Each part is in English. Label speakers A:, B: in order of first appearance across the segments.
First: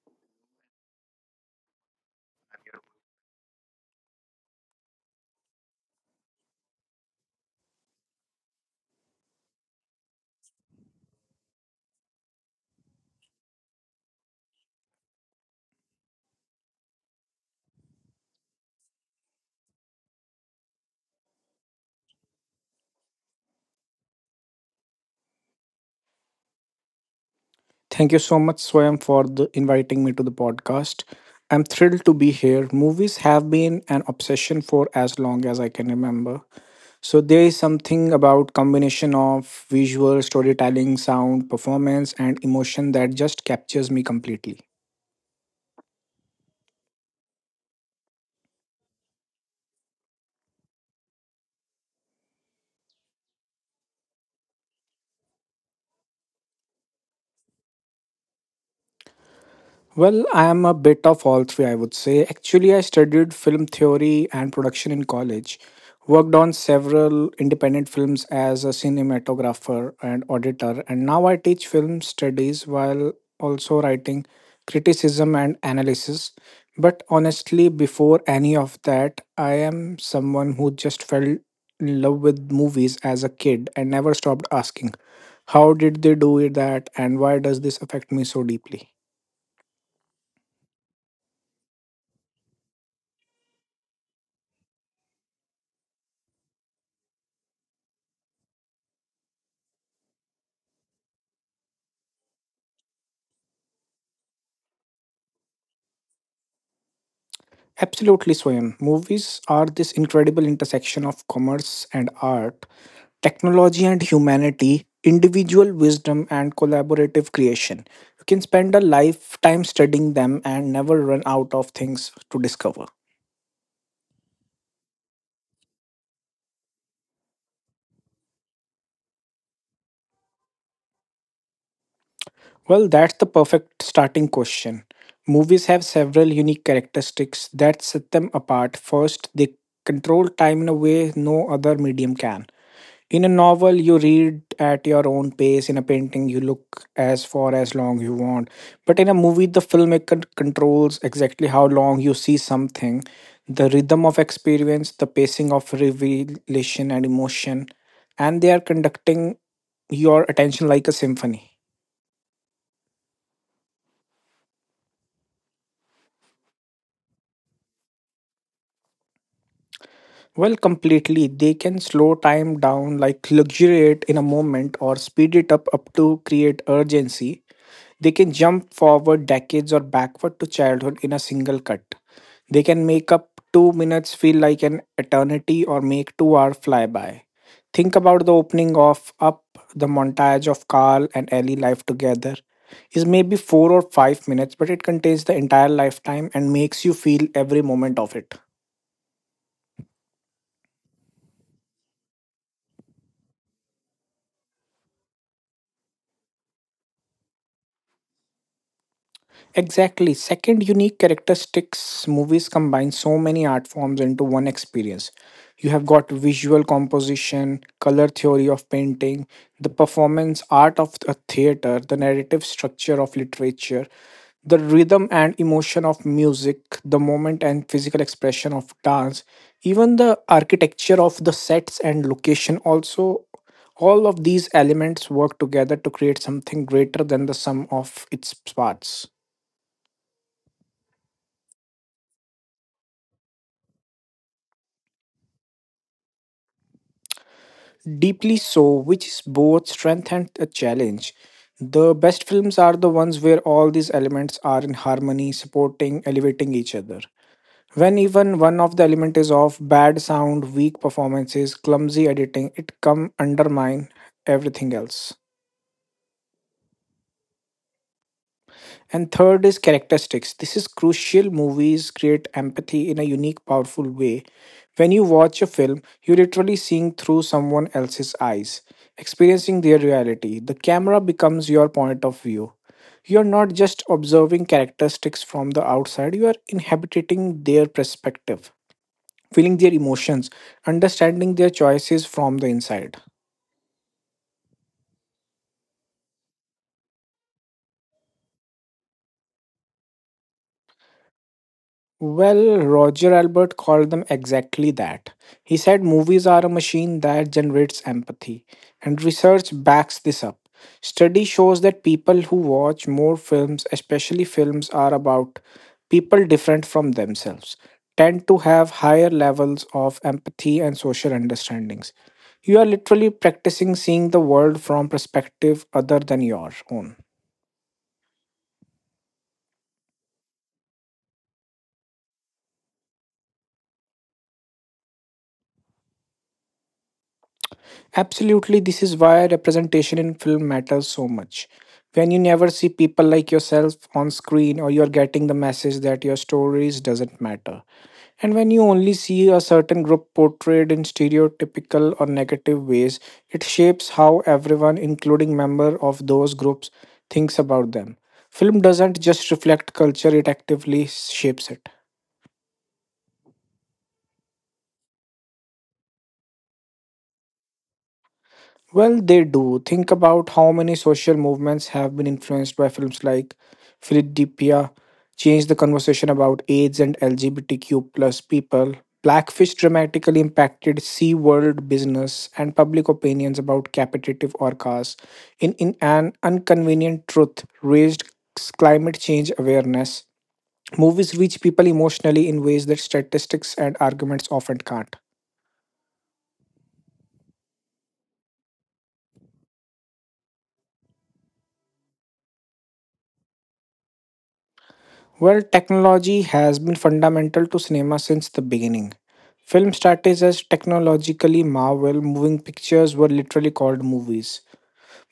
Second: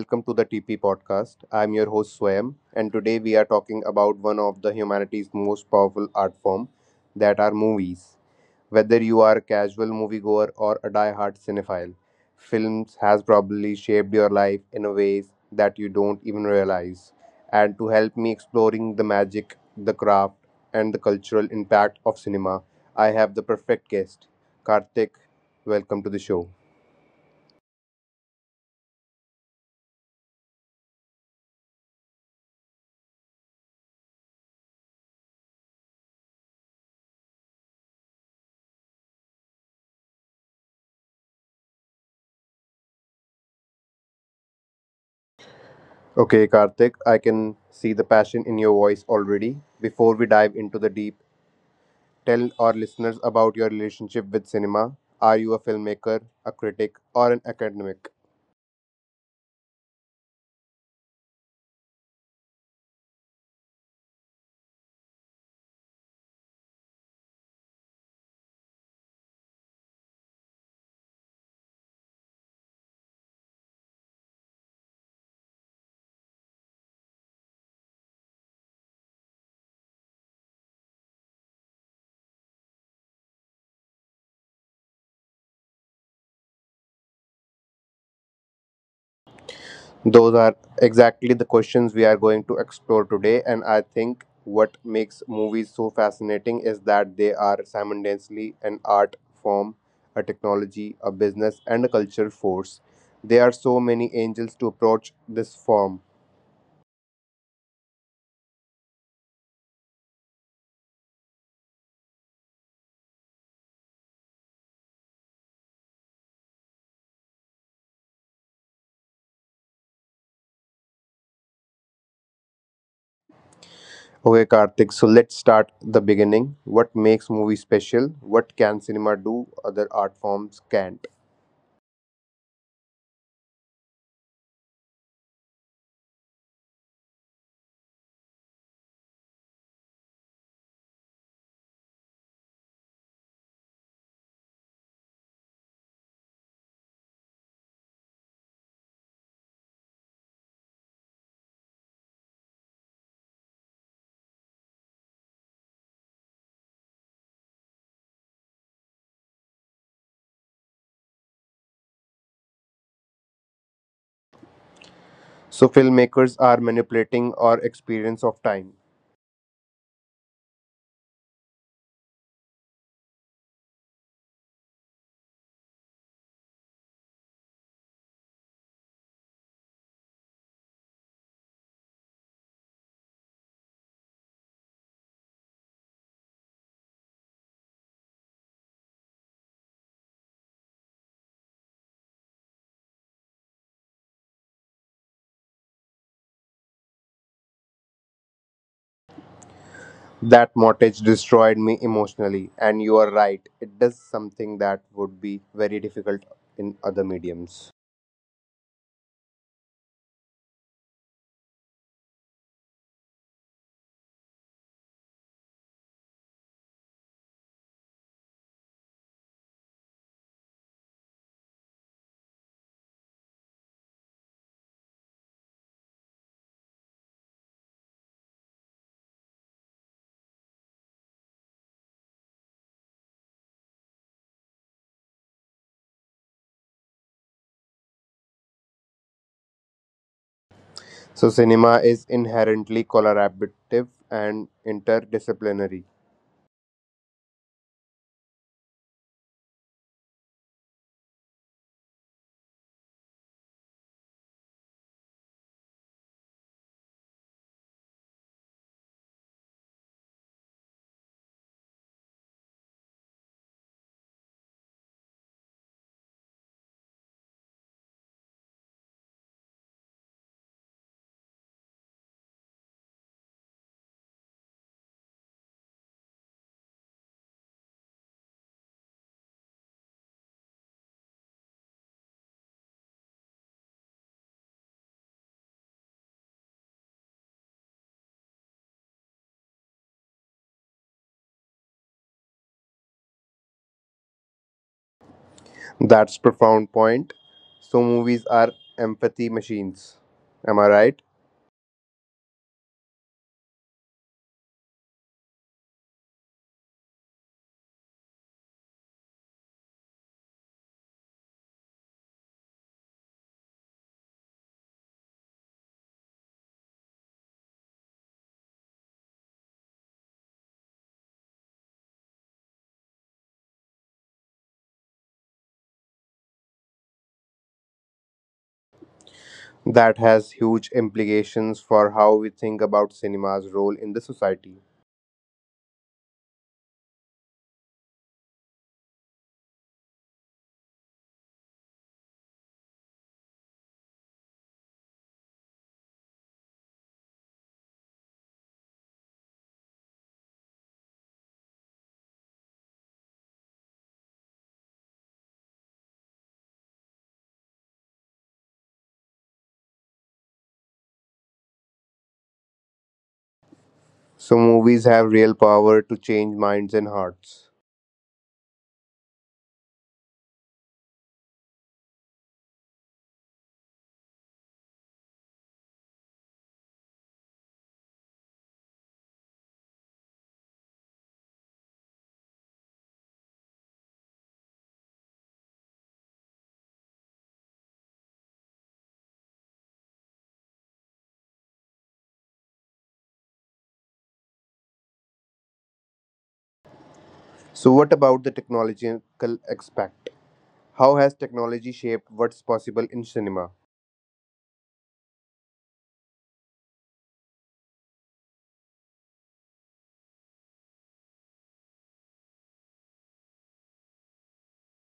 A: welcome to the TP podcast. I'm your host Swayam, and today we are talking about one of the humanity's most powerful art form, that are movies. Whether you are a casual moviegoer or a die-hard cinephile, films has probably shaped your life in a ways that you don't even realize. And to help me exploring the magic, the craft, and the cultural impact of cinema, I have the perfect guest, Karthik. Welcome to the show.
B: Thank you so much, Swayam, for inviting me to the podcast. I'm thrilled to be here. Movies have been an obsession for as long as I can remember. So there is something about combination of visual storytelling, sound, performance, and emotion that just captures me completely.
A: Okay, Karthik, I can see the passion in your voice already. Before we dive into the deep, tell our listeners about your relationship with cinema. Are you a filmmaker, a critic, or an academic?
B: Well, I am a bit of all three, I would say. Actually, I studied film theory and production in college, worked on several independent films as a cinematographer and auditor, and now I teach film studies while also writing criticism and analysis. But honestly, before any of that, I am someone who just fell in love with movies as a kid and never stopped asking, how did they do it that, and why does this affect me so deeply?
A: Those are exactly the questions we are going to explore today, and I think what makes movies so fascinating is that they are simultaneously an art form, a technology, a business, and a cultural force. There are so many angles to approach this form.
B: Absolutely, Swayam. Movies are this incredible intersection of commerce and art, technology and humanity, individual wisdom, and collaborative creation. You can spend a lifetime studying them and never run out of things to discover.
A: Okay, Karthik, so let's start the beginning. What makes movie special? What can cinema do other art forms can't?
B: Well, that's the perfect starting question. Movies have several unique characteristics that set them apart. First, they control time in a way no other medium can. In a novel, you read at your own pace. In a painting, you look as far as long you want. But in a movie, the filmmaker controls exactly how long you see something, the rhythm of experience, the pacing of revelation and emotion, and they are conducting your attention like a symphony.
A: So filmmakers are manipulating our experience of time.
B: Well, completely. They can slow time down, like luxuriate in a moment, or speed it up to create urgency. They can jump forward decades or backward to childhood in a single cut. They can make up 2 minutes feel like an eternity or make 2 hours fly by. Think about the opening of Up, the montage of Carl and Ellie life together is maybe 4 or 5 minutes, but it contains the entire lifetime and makes you feel every moment of it.
A: That mortgage destroyed me emotionally, and you are right. It does something that would be very difficult in other mediums.
B: Exactly. Second, unique characteristics. Movies combine so many art forms into one experience. You have got visual composition, color theory of painting, the performance art of a theater, the narrative structure of literature, the rhythm and emotion of music, the moment and physical expression of dance, even the architecture of the sets and location also all of these elements work together to create something greater than the sum of its parts.
A: So cinema is inherently collaborative and interdisciplinary.
B: Deeply so, which is both strength and a challenge. The best films are the ones where all these elements are in harmony, supporting, elevating each other. When even one of the element is off, bad sound, weak performances, clumsy editing, it come undermine everything else. And third is characteristics. This is crucial. Movies create empathy in a unique, powerful way. When you watch a film, you're literally seeing through someone else's eyes, experiencing their reality. The camera becomes your point of view. You're not just observing characteristics from the outside, you are inhabiting their perspective, feeling their emotions, understanding their choices from the inside.
A: That's profound point. So movies are empathy machines. Am I right?
B: Well, Roger Albert called them exactly that. He said movies are a machine that generates empathy, and research backs this up. Study shows that people who watch more films, especially films are about people different from themselves, tend to have higher levels of empathy and social understandings. You are literally practicing seeing the world from perspective other than your own.
A: That has huge implications for how we think about cinema's role in the society.
B: Absolutely, this is why representation in film matters so much. When you never see people like yourself on screen or you're getting the message that your stories doesn't matter. And when you only see a certain group portrayed in stereotypical or negative ways, it shapes how everyone, including member of those groups, thinks about them. Film doesn't just reflect culture, it actively shapes it.
A: So, movies have real power to change minds and hearts.
B: Well, they do. Think about how many social movements have been influenced by films like Philadelphia, changed the conversation about AIDS and LGBTQ plus people. Blackfish dramatically impacted Sea World business and public opinions about capitative orcas. In an inconvenient truth, raised climate change awareness. Movies reach people emotionally in ways that statistics and arguments often can't.
A: So, what about the technological aspect? How has technology shaped what's possible in cinema?
B: Well, technology has been fundamental to cinema since the beginning. Film started as technologically marvel, moving pictures were literally called movies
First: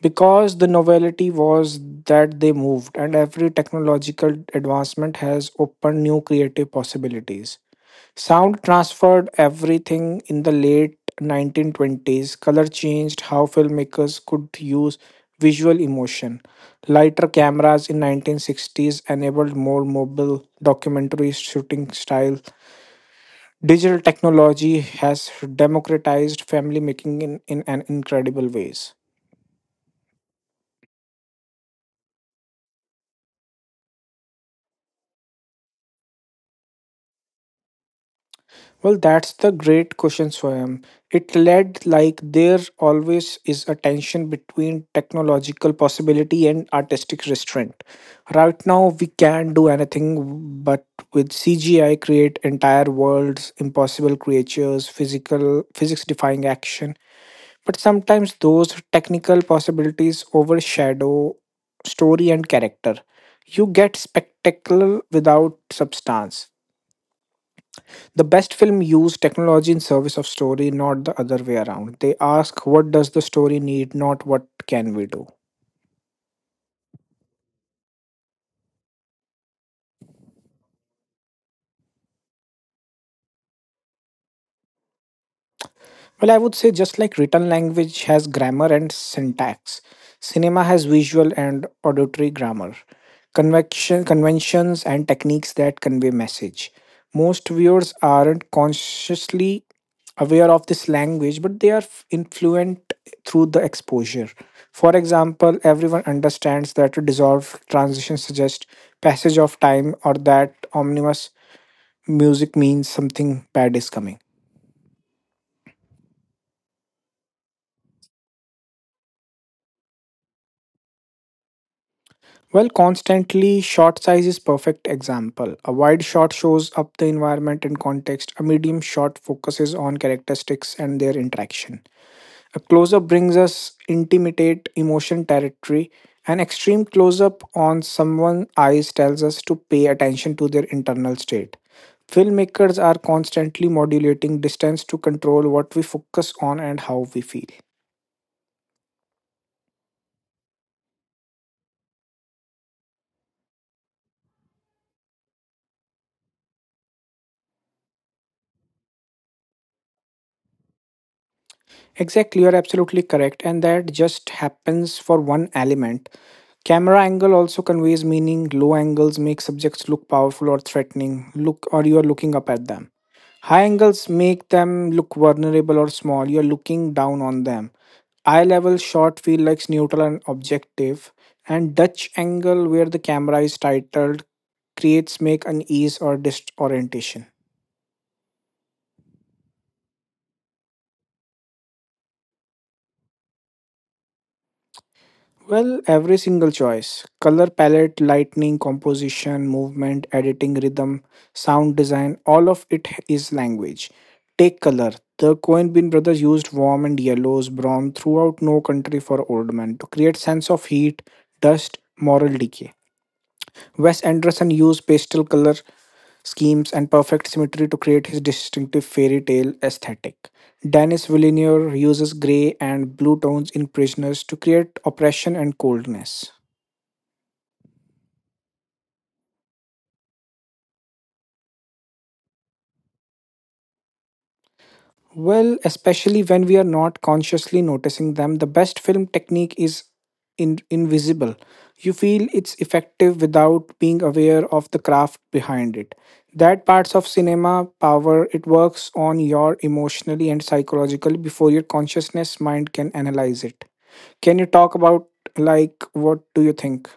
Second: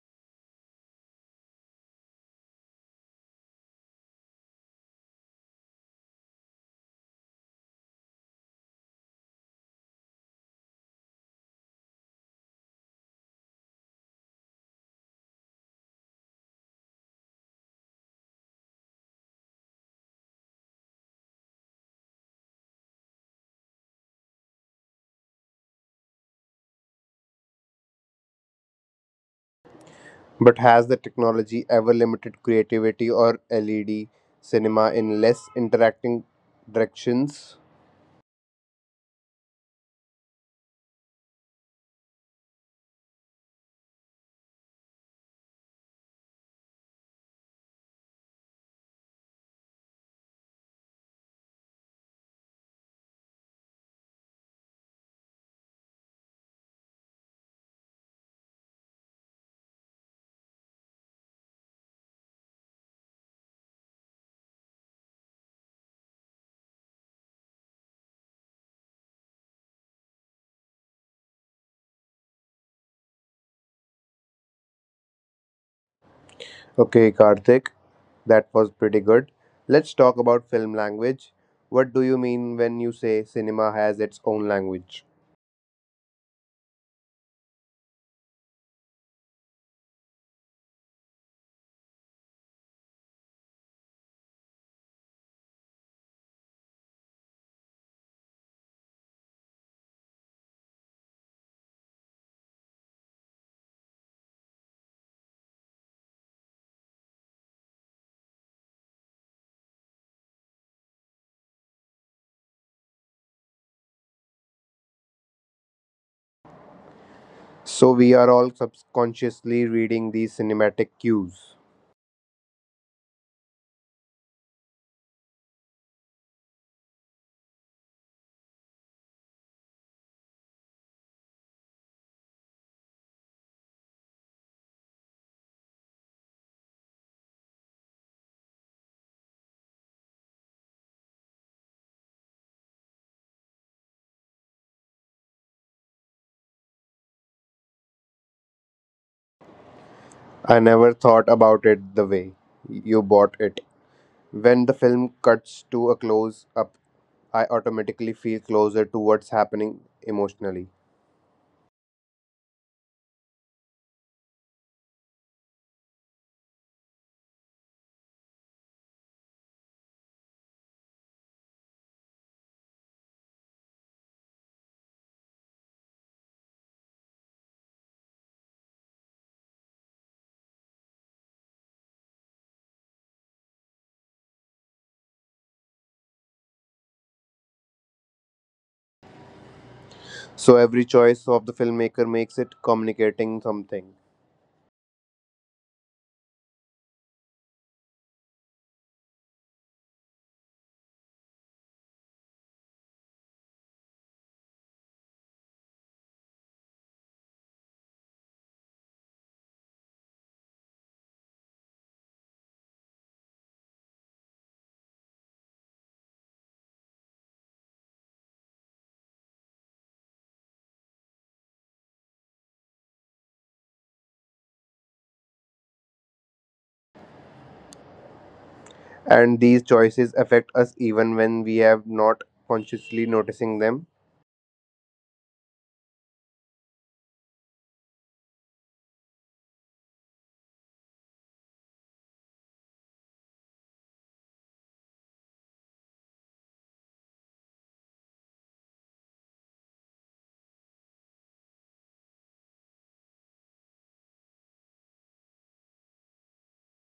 B: because the novelty was that they moved, and every technological advancement has opened new creative possibilities. Sound transferred everything in the late 1920s. Color changed how filmmakers could use visual emotion. Lighter cameras in 1960s enabled more mobile documentary shooting style. Digital technology has democratized family making in an incredible ways.
A: But has the technology ever limited creativity or led cinema in less interacting directions?
B: Well, that's the great question, Swayam. It led like there always is a tension between technological possibility and artistic restraint. Right now, we can do anything, but with CGI, create entire worlds, impossible creatures, physics-defying action. But sometimes those technical possibilities overshadow story and character. You get spectacle without substance. The best film use technology in service of story, not the other way around. They ask what does the story need, not what can we do.
A: Okay, Karthik, that was pretty good. Let's talk about film language. What do you mean when you say cinema has its own language?
B: Well, I would say just like written language has grammar and syntax, cinema has visual and auditory grammar, conventions and techniques that convey message. Most viewers aren't consciously aware of this language, but they are influenced through the exposure. For example, everyone understands that a dissolved transition suggests passage of time or that ominous music means something bad is coming.
A: So, we are all subconsciously reading these cinematic cues.
B: Well, constantly shot size is perfect example. A wide shot shows up the environment and context. A medium shot focuses on characteristics and their interaction. A close-up brings us intimate emotion territory. An extreme close-up on someone's eyes tells us to pay attention to their internal state. Filmmakers are constantly modulating distance to control what we focus on and how we feel.
A: I never thought about it the way you bought it. When the film cuts to a close up, I automatically feel closer to what's happening emotionally.
B: Exactly, you're absolutely correct. And that just happens for one element. Camera angle also conveys meaning. Low angles make subjects look powerful or threatening. Look or you're looking up at them. High angles make them look vulnerable or small. You're looking down on them. Eye level shot feel like neutral and objective. And Dutch angle where the camera is titled creates make unease or disorientation.
A: So, every choice of the filmmaker makes it communicating something.
B: Well, every single choice color palette, lighting, composition, movement, editing, rhythm, sound design all of it is language. Take color. The Coen Bean brothers used warm and yellows, brown throughout No Country for Old Men to create sense of heat, dust, moral decay. Wes Anderson used pastel color schemes and perfect symmetry to create his distinctive fairy tale aesthetic. Denis Villeneuve uses gray and blue tones in Prisoners to create oppression and coldness.
A: And these choices affect us even when we have not consciously noticing them.
B: Well, especially when we are not consciously noticing them, the best film technique is invisible. You feel it's effective without being aware of the craft behind it. That parts of cinema power it works on your emotionally and psychologically before your consciousness mind can analyze it. Can you talk about like what do you think?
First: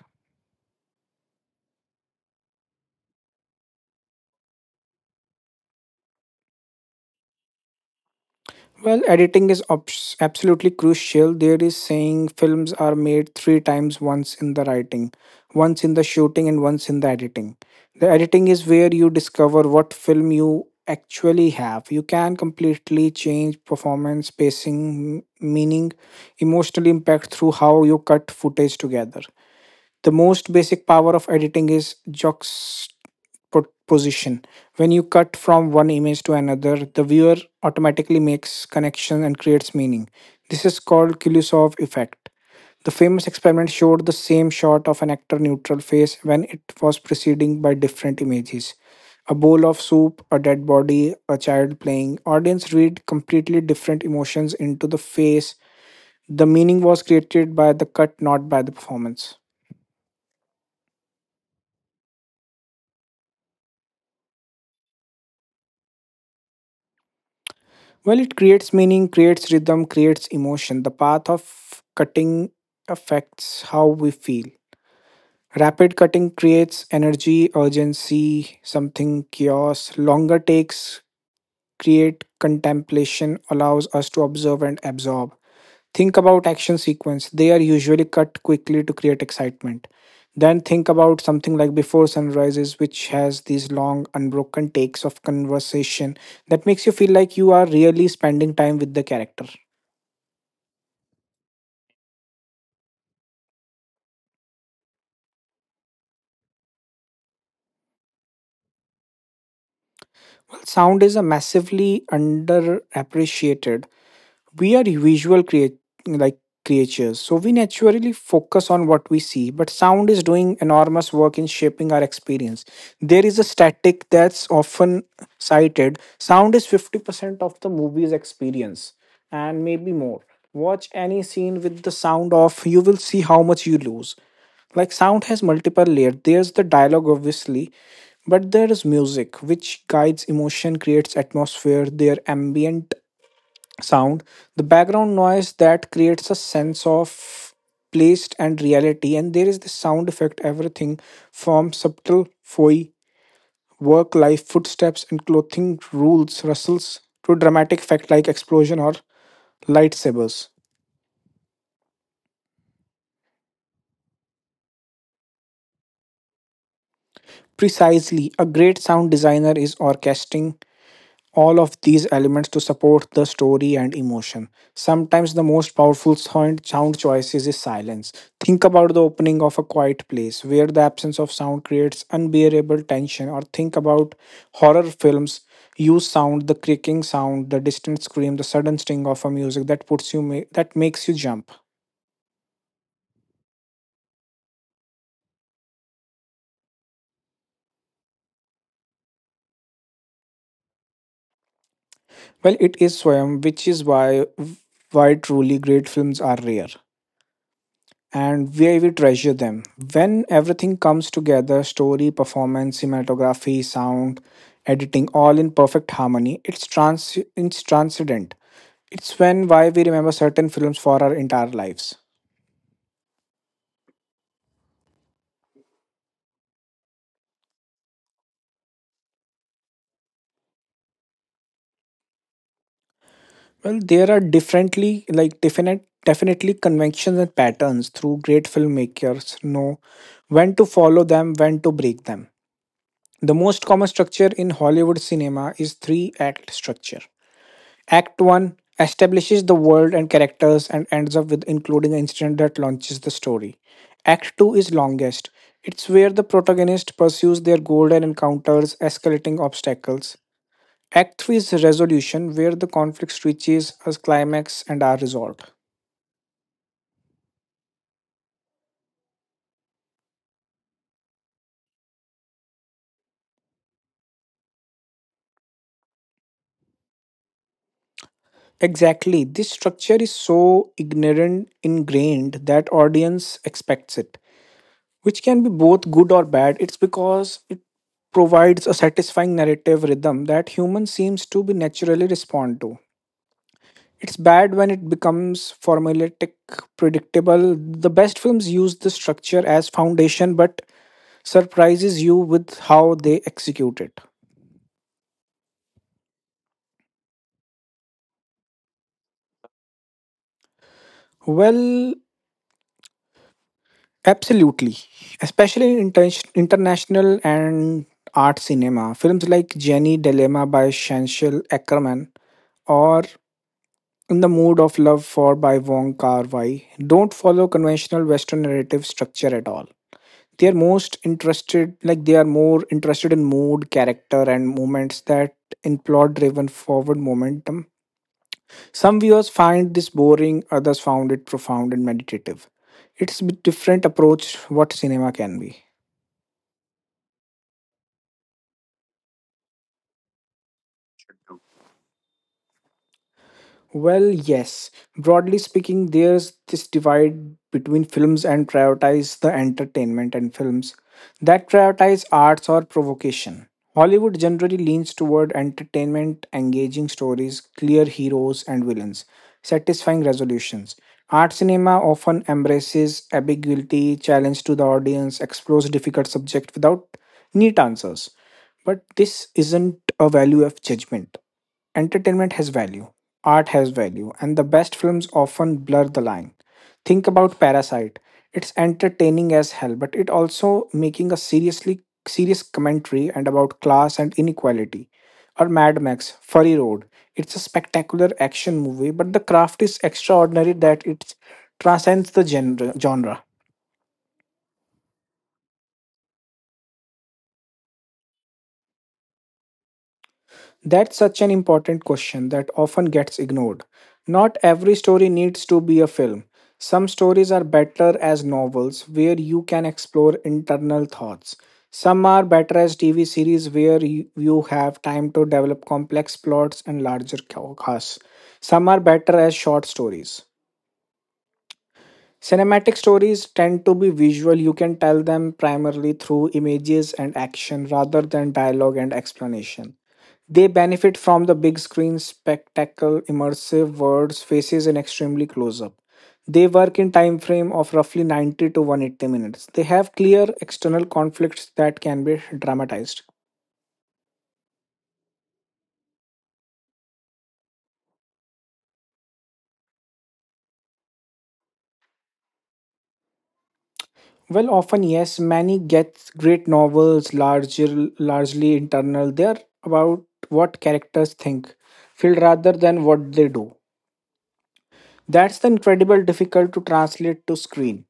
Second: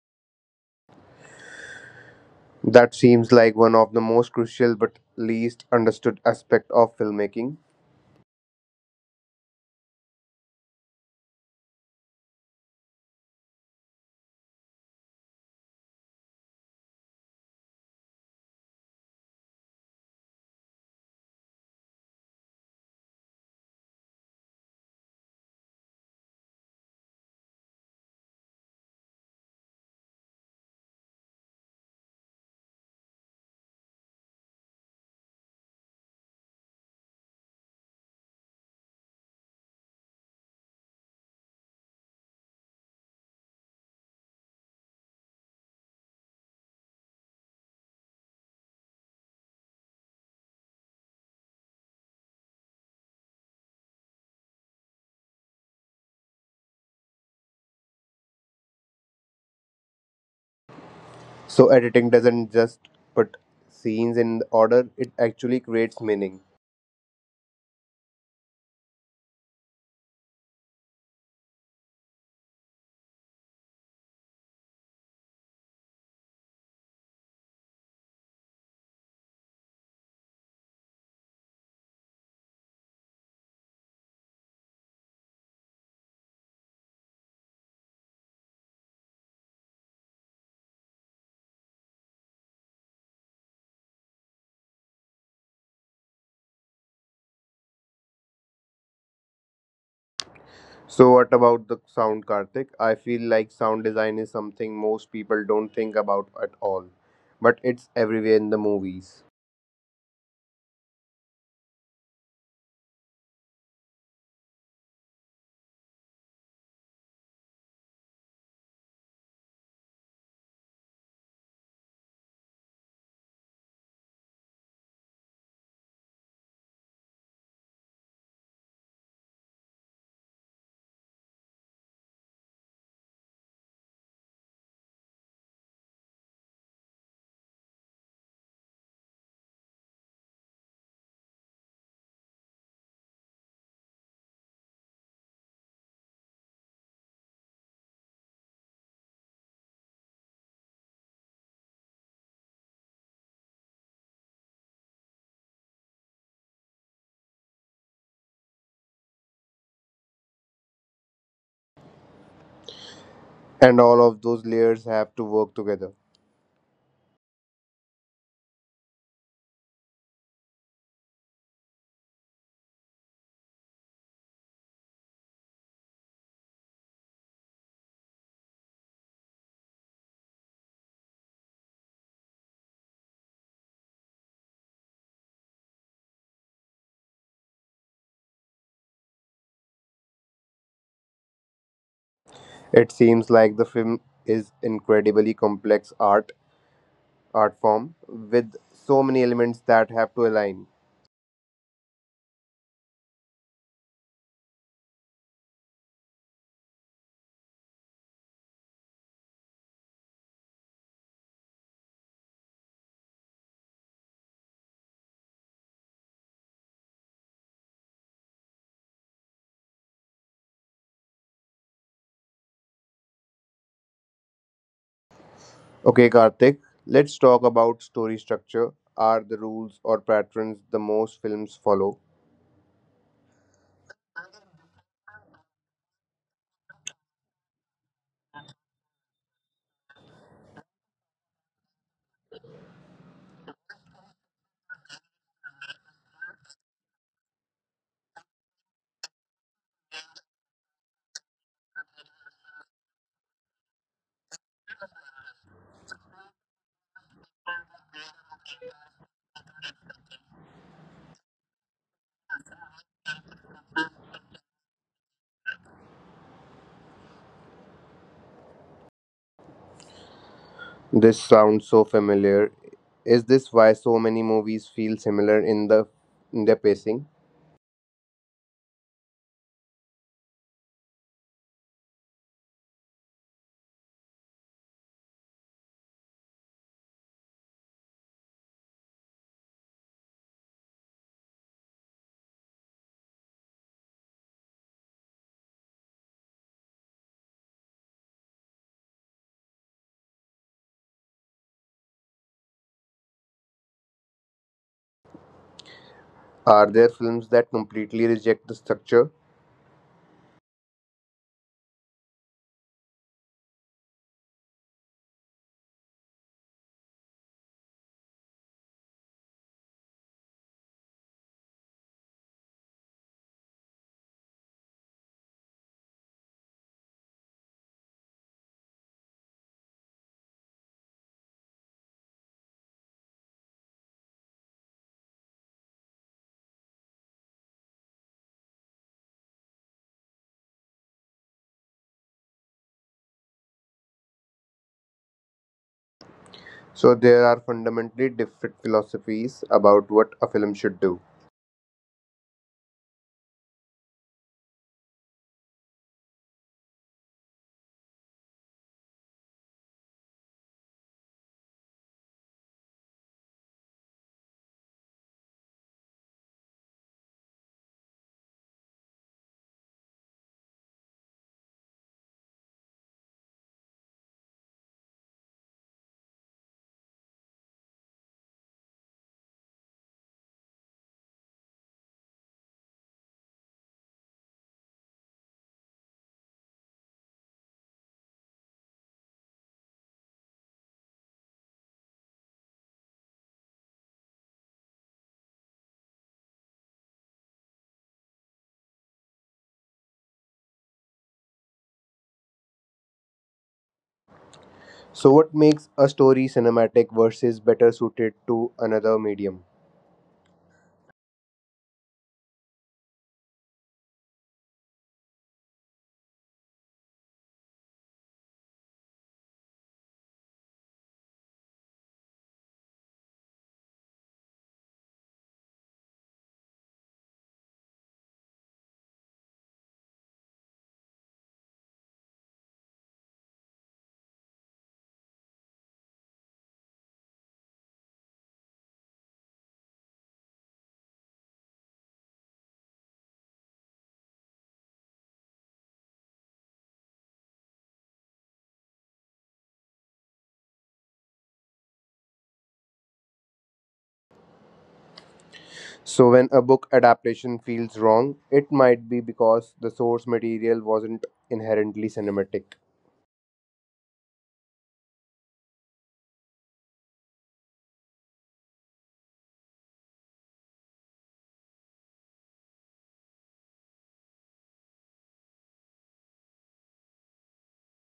A: That seems like one of the most crucial but least understood aspect of filmmaking.
B: Well, editing is absolutely crucial. There is saying films are made three times, once in the writing, once in the shooting, and once in the editing. The editing is where you discover what film you actually have. You can completely change performance, pacing, meaning, emotional impact through how you cut footage together. The most basic power of editing is po- position. When you cut from one image to another, the viewer automatically makes connection and creates meaning. This is called kulusov effect. The famous experiment showed the same shot of an actor neutral face. When it was preceding by different images, a bowl of soup, a dead body, a child playing, audience read completely different emotions into the face. The meaning was created by the cut, not by the performance.
A: So editing doesn't just put scenes in order, it actually creates meaning.
B: Well, it creates meaning, creates rhythm, creates emotion. The path of cutting affects how we feel. Rapid cutting creates energy, urgency, something chaos. Longer takes create contemplation, allows us to observe and absorb. Think about action sequence. They are usually cut quickly to create excitement. Then think about something like Before Sunrises, which has these long, unbroken takes of conversation that makes you feel like you are really spending time with the character.
A: So what about the sound, Karthik? I feel like sound design is something most people don't think about at all, but it's everywhere in the movies.
B: Well, sound is a massively underappreciated, we are visual create like creatures, so we naturally focus on what we see, but sound is doing enormous work in shaping our experience. There is a static that's often cited, sound is 50% of the movie's experience, and maybe more. Watch any scene with the sound off, you will see how much you lose. Like sound has multiple layers. There's the dialogue obviously, but there is music which guides emotion, creates atmosphere. There ambient sound, the background noise that creates a sense of place and reality. And there is the sound effect, everything from subtle foy, work life, footsteps, and clothing rustles, to dramatic effect like explosion or lightsabers.
A: And all of those layers have to work together.
B: Precisely, a great sound designer is orchestrating all of these elements to support the story and emotion. Sometimes the most powerful sound choices is silence. Think about the opening of A Quiet Place, where the absence of sound creates unbearable tension, or think about horror films. Use sound, the creaking sound, the distant scream, the sudden sting of a music that makes you jump.
A: It seems like the film is incredibly complex art form with so many elements that have to align.
B: Well, it is Swayam, which is why truly great films are rare. And we treasure them. When everything comes together, story, performance, cinematography, sound, editing, all in perfect harmony, it's transcendent. It's when why we remember certain films for our entire lives.
A: Okay, Karthik, let's talk about story structure. Are the rules or patterns the most films follow?
B: Well, there are differently like definite definitely conventions and patterns through great filmmakers know when to follow them, when to break them. The most common structure in Hollywood cinema is three act structure. Act 1 establishes the world and characters and ends up with including an incident that launches the story. Act 2 is longest. It's where the protagonist pursues their goal and encounters escalating obstacles. Act 3 is resolution, where the conflict reaches a climax and are resolved.
A: This sounds so familiar. Is this why so many movies feel similar in the in their pacing?
B: Exactly, this structure is so ignorant ingrained that audience expects it, which can be both good or bad. It's because it provides a satisfying narrative rhythm that humans seems to be naturally respond to. It's bad when it becomes formulaic, predictable. The best films use this structure as foundation but surprises you with how they execute it.
A: Are there films that completely reject the structure?
B: Well, absolutely. Especially in international and art cinema. Films like Jenny Dilemma by Shanshel Ackerman or In the Mood of Love for by Wong Kar-wai don't follow conventional Western narrative structure at all. They are more interested in mood, character, and moments that in plot-driven forward momentum. Some viewers find this boring, others found it profound and meditative. It's a bit different approach what cinema can be.
A: So there are fundamentally different philosophies about what a film should do.
B: Well, yes. Broadly speaking, there's this divide between films and prioritize the entertainment and films that prioritize arts or provocation. Hollywood generally leans toward entertainment, engaging stories, clear heroes and villains, satisfying resolutions. Art cinema often embraces ambiguity, challenge to the audience, explores difficult subject without neat answers. But this isn't a value of judgment. Entertainment has value, art has value, and the best films often blur the line. Think about Parasite. It's entertaining as hell, but it also making a serious commentary and about class and inequality. Or Mad Max, Fury Road. It's a spectacular action movie, but the craft is extraordinary that it transcends the genre.
A: So, what makes a story cinematic versus better suited to another medium?
B: That's such an important question that often gets ignored. Not every story needs to be a film. Some stories are better as novels where you can explore internal thoughts. Some are better as TV series where you have time to develop complex plots and larger casts. Some are better as short stories. Cinematic stories tend to be visual. You can tell them primarily through images and action rather than dialogue and explanation. They benefit from the big screen spectacle, immersive words, faces, and extremely close up. They work in time frame of roughly 90 to 180 minutes. They have clear external conflicts that can be dramatized.
A: So, when a book adaptation feels wrong, it might be because the source material wasn't inherently cinematic.
B: Well, often yes, many gets great novels, largely internal. They are about what characters think, feel rather than what they do. That's the incredible difficult to translate to screen.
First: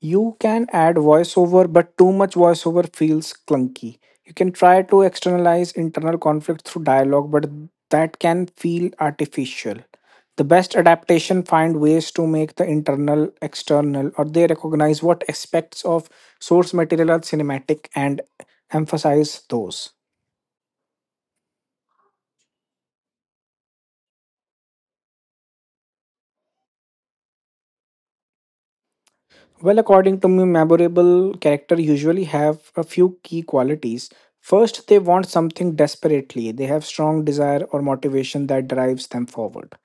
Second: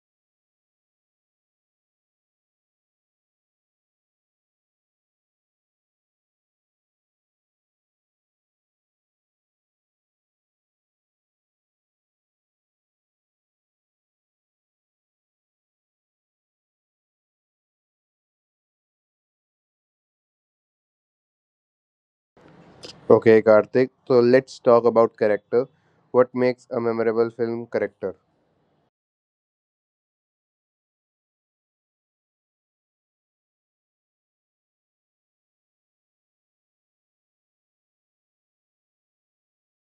B: You can add voiceover, but too much voiceover feels clunky. You can try to externalize internal conflict through dialogue, but that can feel artificial. The best adaptation find ways to make the internal external, or they recognize what aspects of source material are cinematic and emphasize those.
A: Okay, Karthik, so let's talk about character. What makes a memorable film character?
B: Well, according to me, memorable character usually have a few key qualities. First, they want something desperately. They have strong desire or motivation that drives them forward.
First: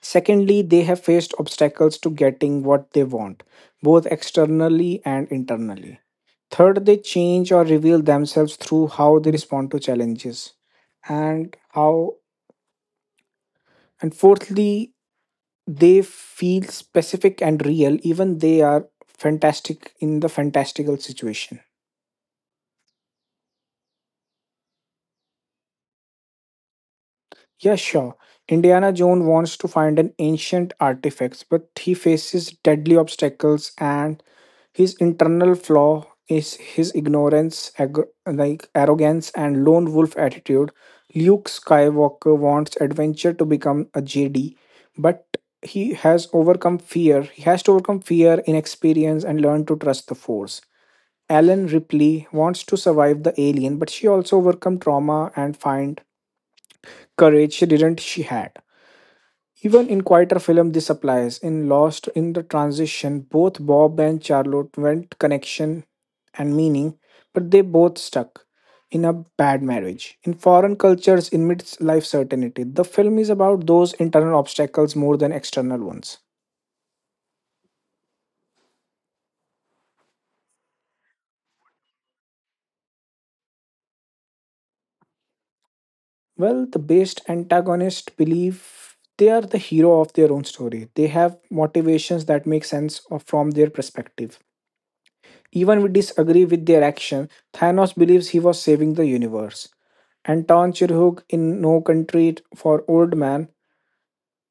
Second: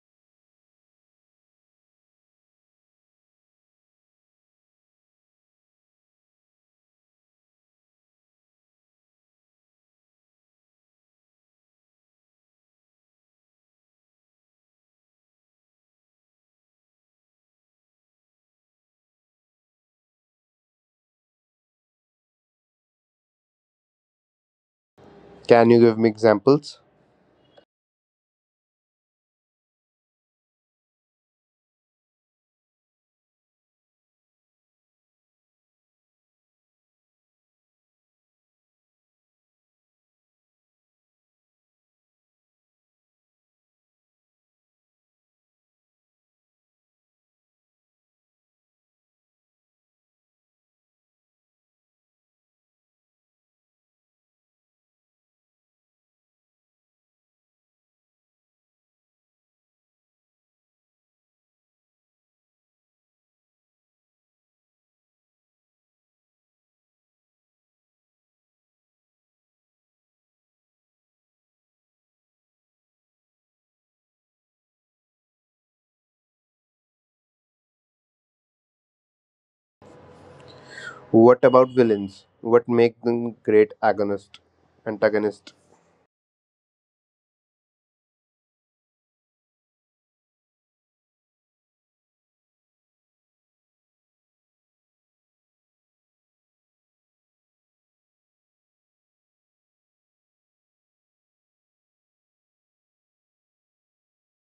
B: Secondly, they have faced obstacles to getting what they want, both externally and internally. Third, they change or reveal themselves through how they respond to challenges and how and fourthly they feel specific and real even they are fantastic in the fantastical situation.
A: Can you give me examples?
B: Yeah, sure. Indiana Jones wants to find an ancient artifact but he faces deadly obstacles and his internal flaw is his ignorance ag- like arrogance and lone wolf attitude. Luke Skywalker wants adventure to become a Jedi, but he has to overcome fear, inexperience and learn to trust the force. Ellen Ripley wants to survive the alien, but she also overcome trauma and find courage she didn't she had. Even in quieter film, this applies. In Lost in the Transition, both Bob and Charlotte went connection and meaning, but they both stuck in a bad marriage. In foreign cultures, in midlife certainty, the film is about those internal obstacles more than external ones.
A: What about villains? What makes them great agonist, antagonist?
B: Well, the based antagonist believe they are the hero of their own story. They have motivations that make sense of, from their perspective. Even we disagree with their action, Thanos believes he was saving the universe. And Tan Chirhug in No Country for Old Man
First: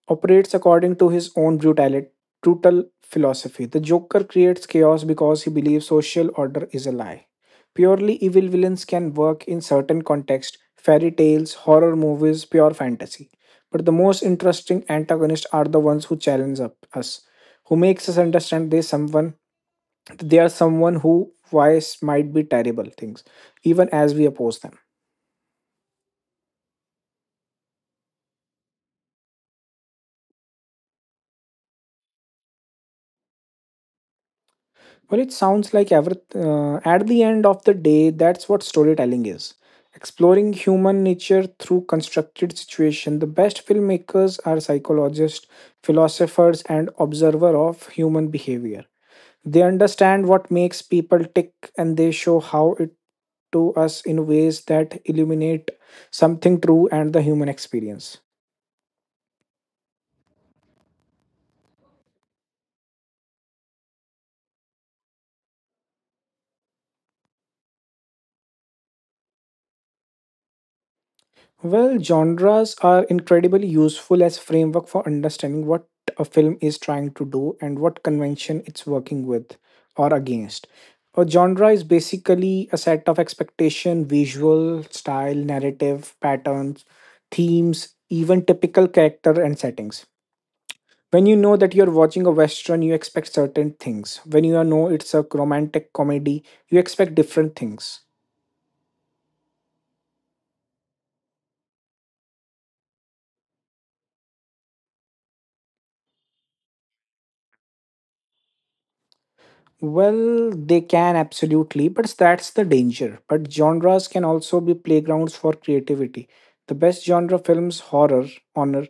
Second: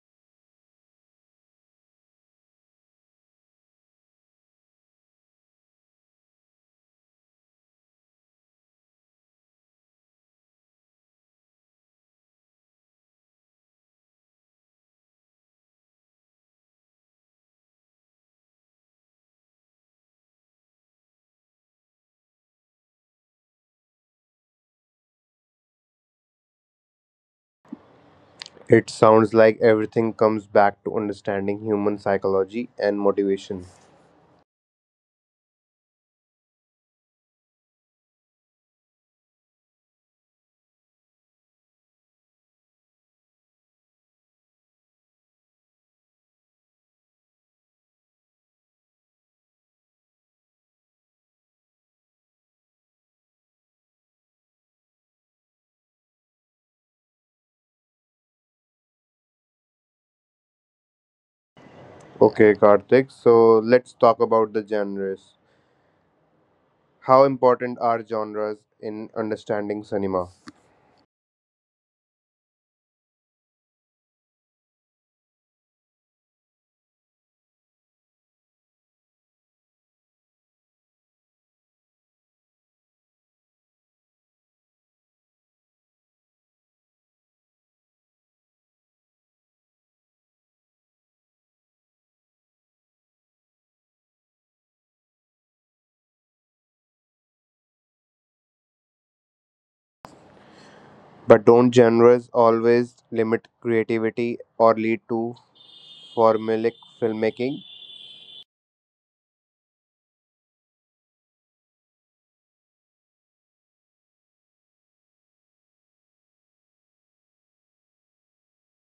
B: operates according to his own brutal philosophy. The Joker creates chaos because he believes social order is a lie. Purely evil villains can work in certain contexts, fairy tales, horror movies, pure fantasy. But the most interesting antagonists are the ones who us, who makes us understand they are someone who wise might be terrible things, even as we oppose them.
A: It sounds like everything comes back to understanding human psychology and motivation.
B: Well, it sounds like at the end of the day, that's what storytelling is. Exploring human nature through constructed situation. The best filmmakers are psychologists, philosophers, and observer of human behavior. They understand what makes people tick and they show how it to us in ways that illuminate something true and the human experience.
A: Okay, Karthik. So let's talk about the genres. How important are genres in understanding cinema?
B: Well, genres are incredibly useful as framework for understanding what a film is trying to do and what convention it's working with or against. A genre is basically a set of expectation, visual, style, narrative, patterns, themes, even typical character and settings. When you know that you're watching a western, you expect certain things. When you know it's a romantic comedy, you expect different things.
A: But don't genres always limit creativity or lead to formulaic filmmaking?
B: Well, they can absolutely, but that's the danger. But genres can also be playgrounds for creativity. The best genre films horror honor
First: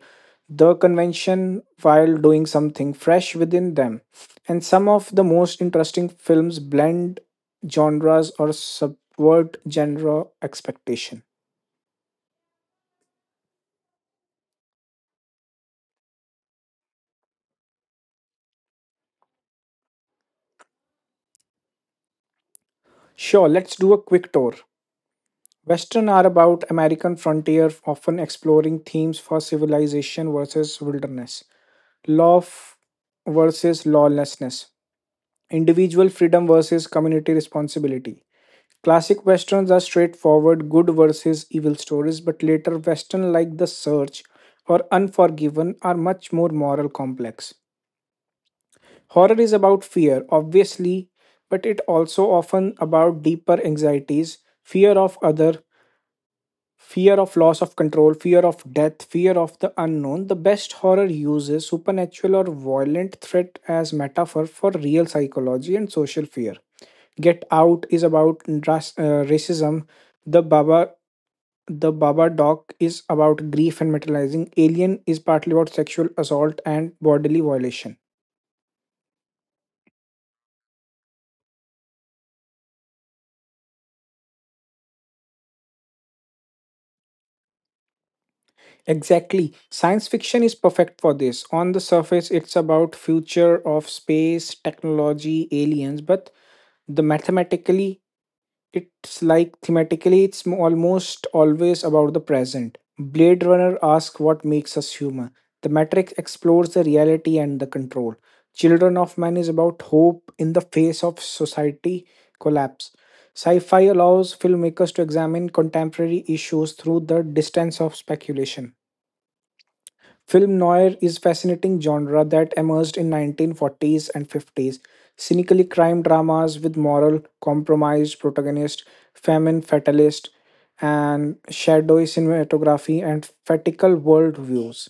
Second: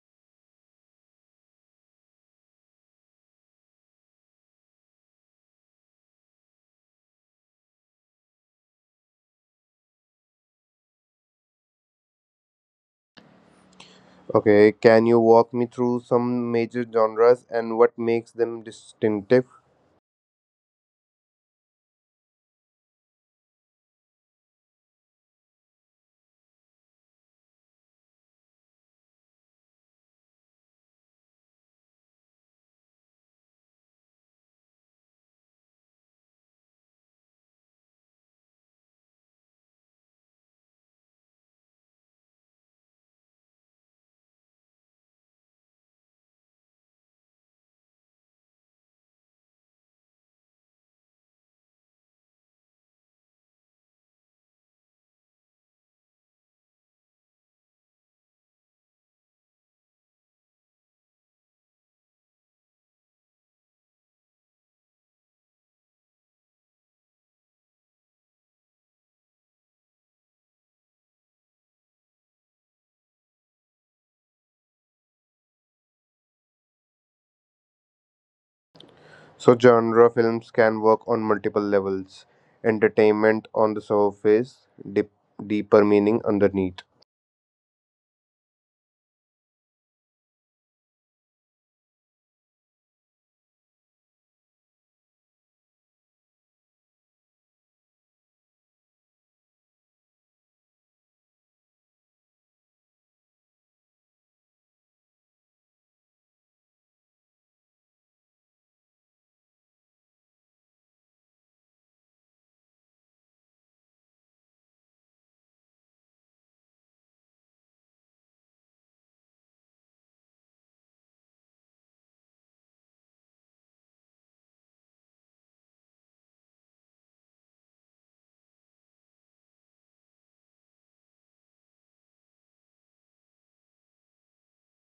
B: the convention while doing something fresh within them. And some of the most interesting films blend genres or subvert genre expectation.
A: Okay, can you walk me through some major genres and what makes them distinctive?
B: Sure, let's do a quick tour. Western are about American frontier, often exploring themes for civilization versus wilderness. law f- versus lawlessness, individual freedom versus community responsibility. Classic westerns are straightforward good versus evil stories, but later westerns like The Search or Unforgiven are much more moral complex. Horror is about fear, obviously, but it also often about deeper anxieties, fear of other, fear of loss of control, fear of death, fear of the unknown. The best horror uses supernatural or violent threat as metaphor for real psychology and social fear. Get Out is about racism. The Baba the Baba Doc is about grief and materializing. Alien is partly about sexual assault and bodily violation.
A: So, genre films can work on multiple levels, entertainment on the surface, deep, deeper meaning underneath.
B: Exactly. Science fiction is perfect for this. On the surface, it's about future of space, technology, aliens, but the mathematically thematically, almost always about the present. Blade Runner asks what makes us human. The Matrix explores the reality and the control. Children of Man is about hope in the face of society collapse. Sci fi allows filmmakers to examine contemporary issues through the distance of speculation. Film noir is fascinating genre that emerged in 1940s and 50s. Cynically crime dramas with moral compromised protagonists, famine fatalist, and shadowy cinematography and fatical world views.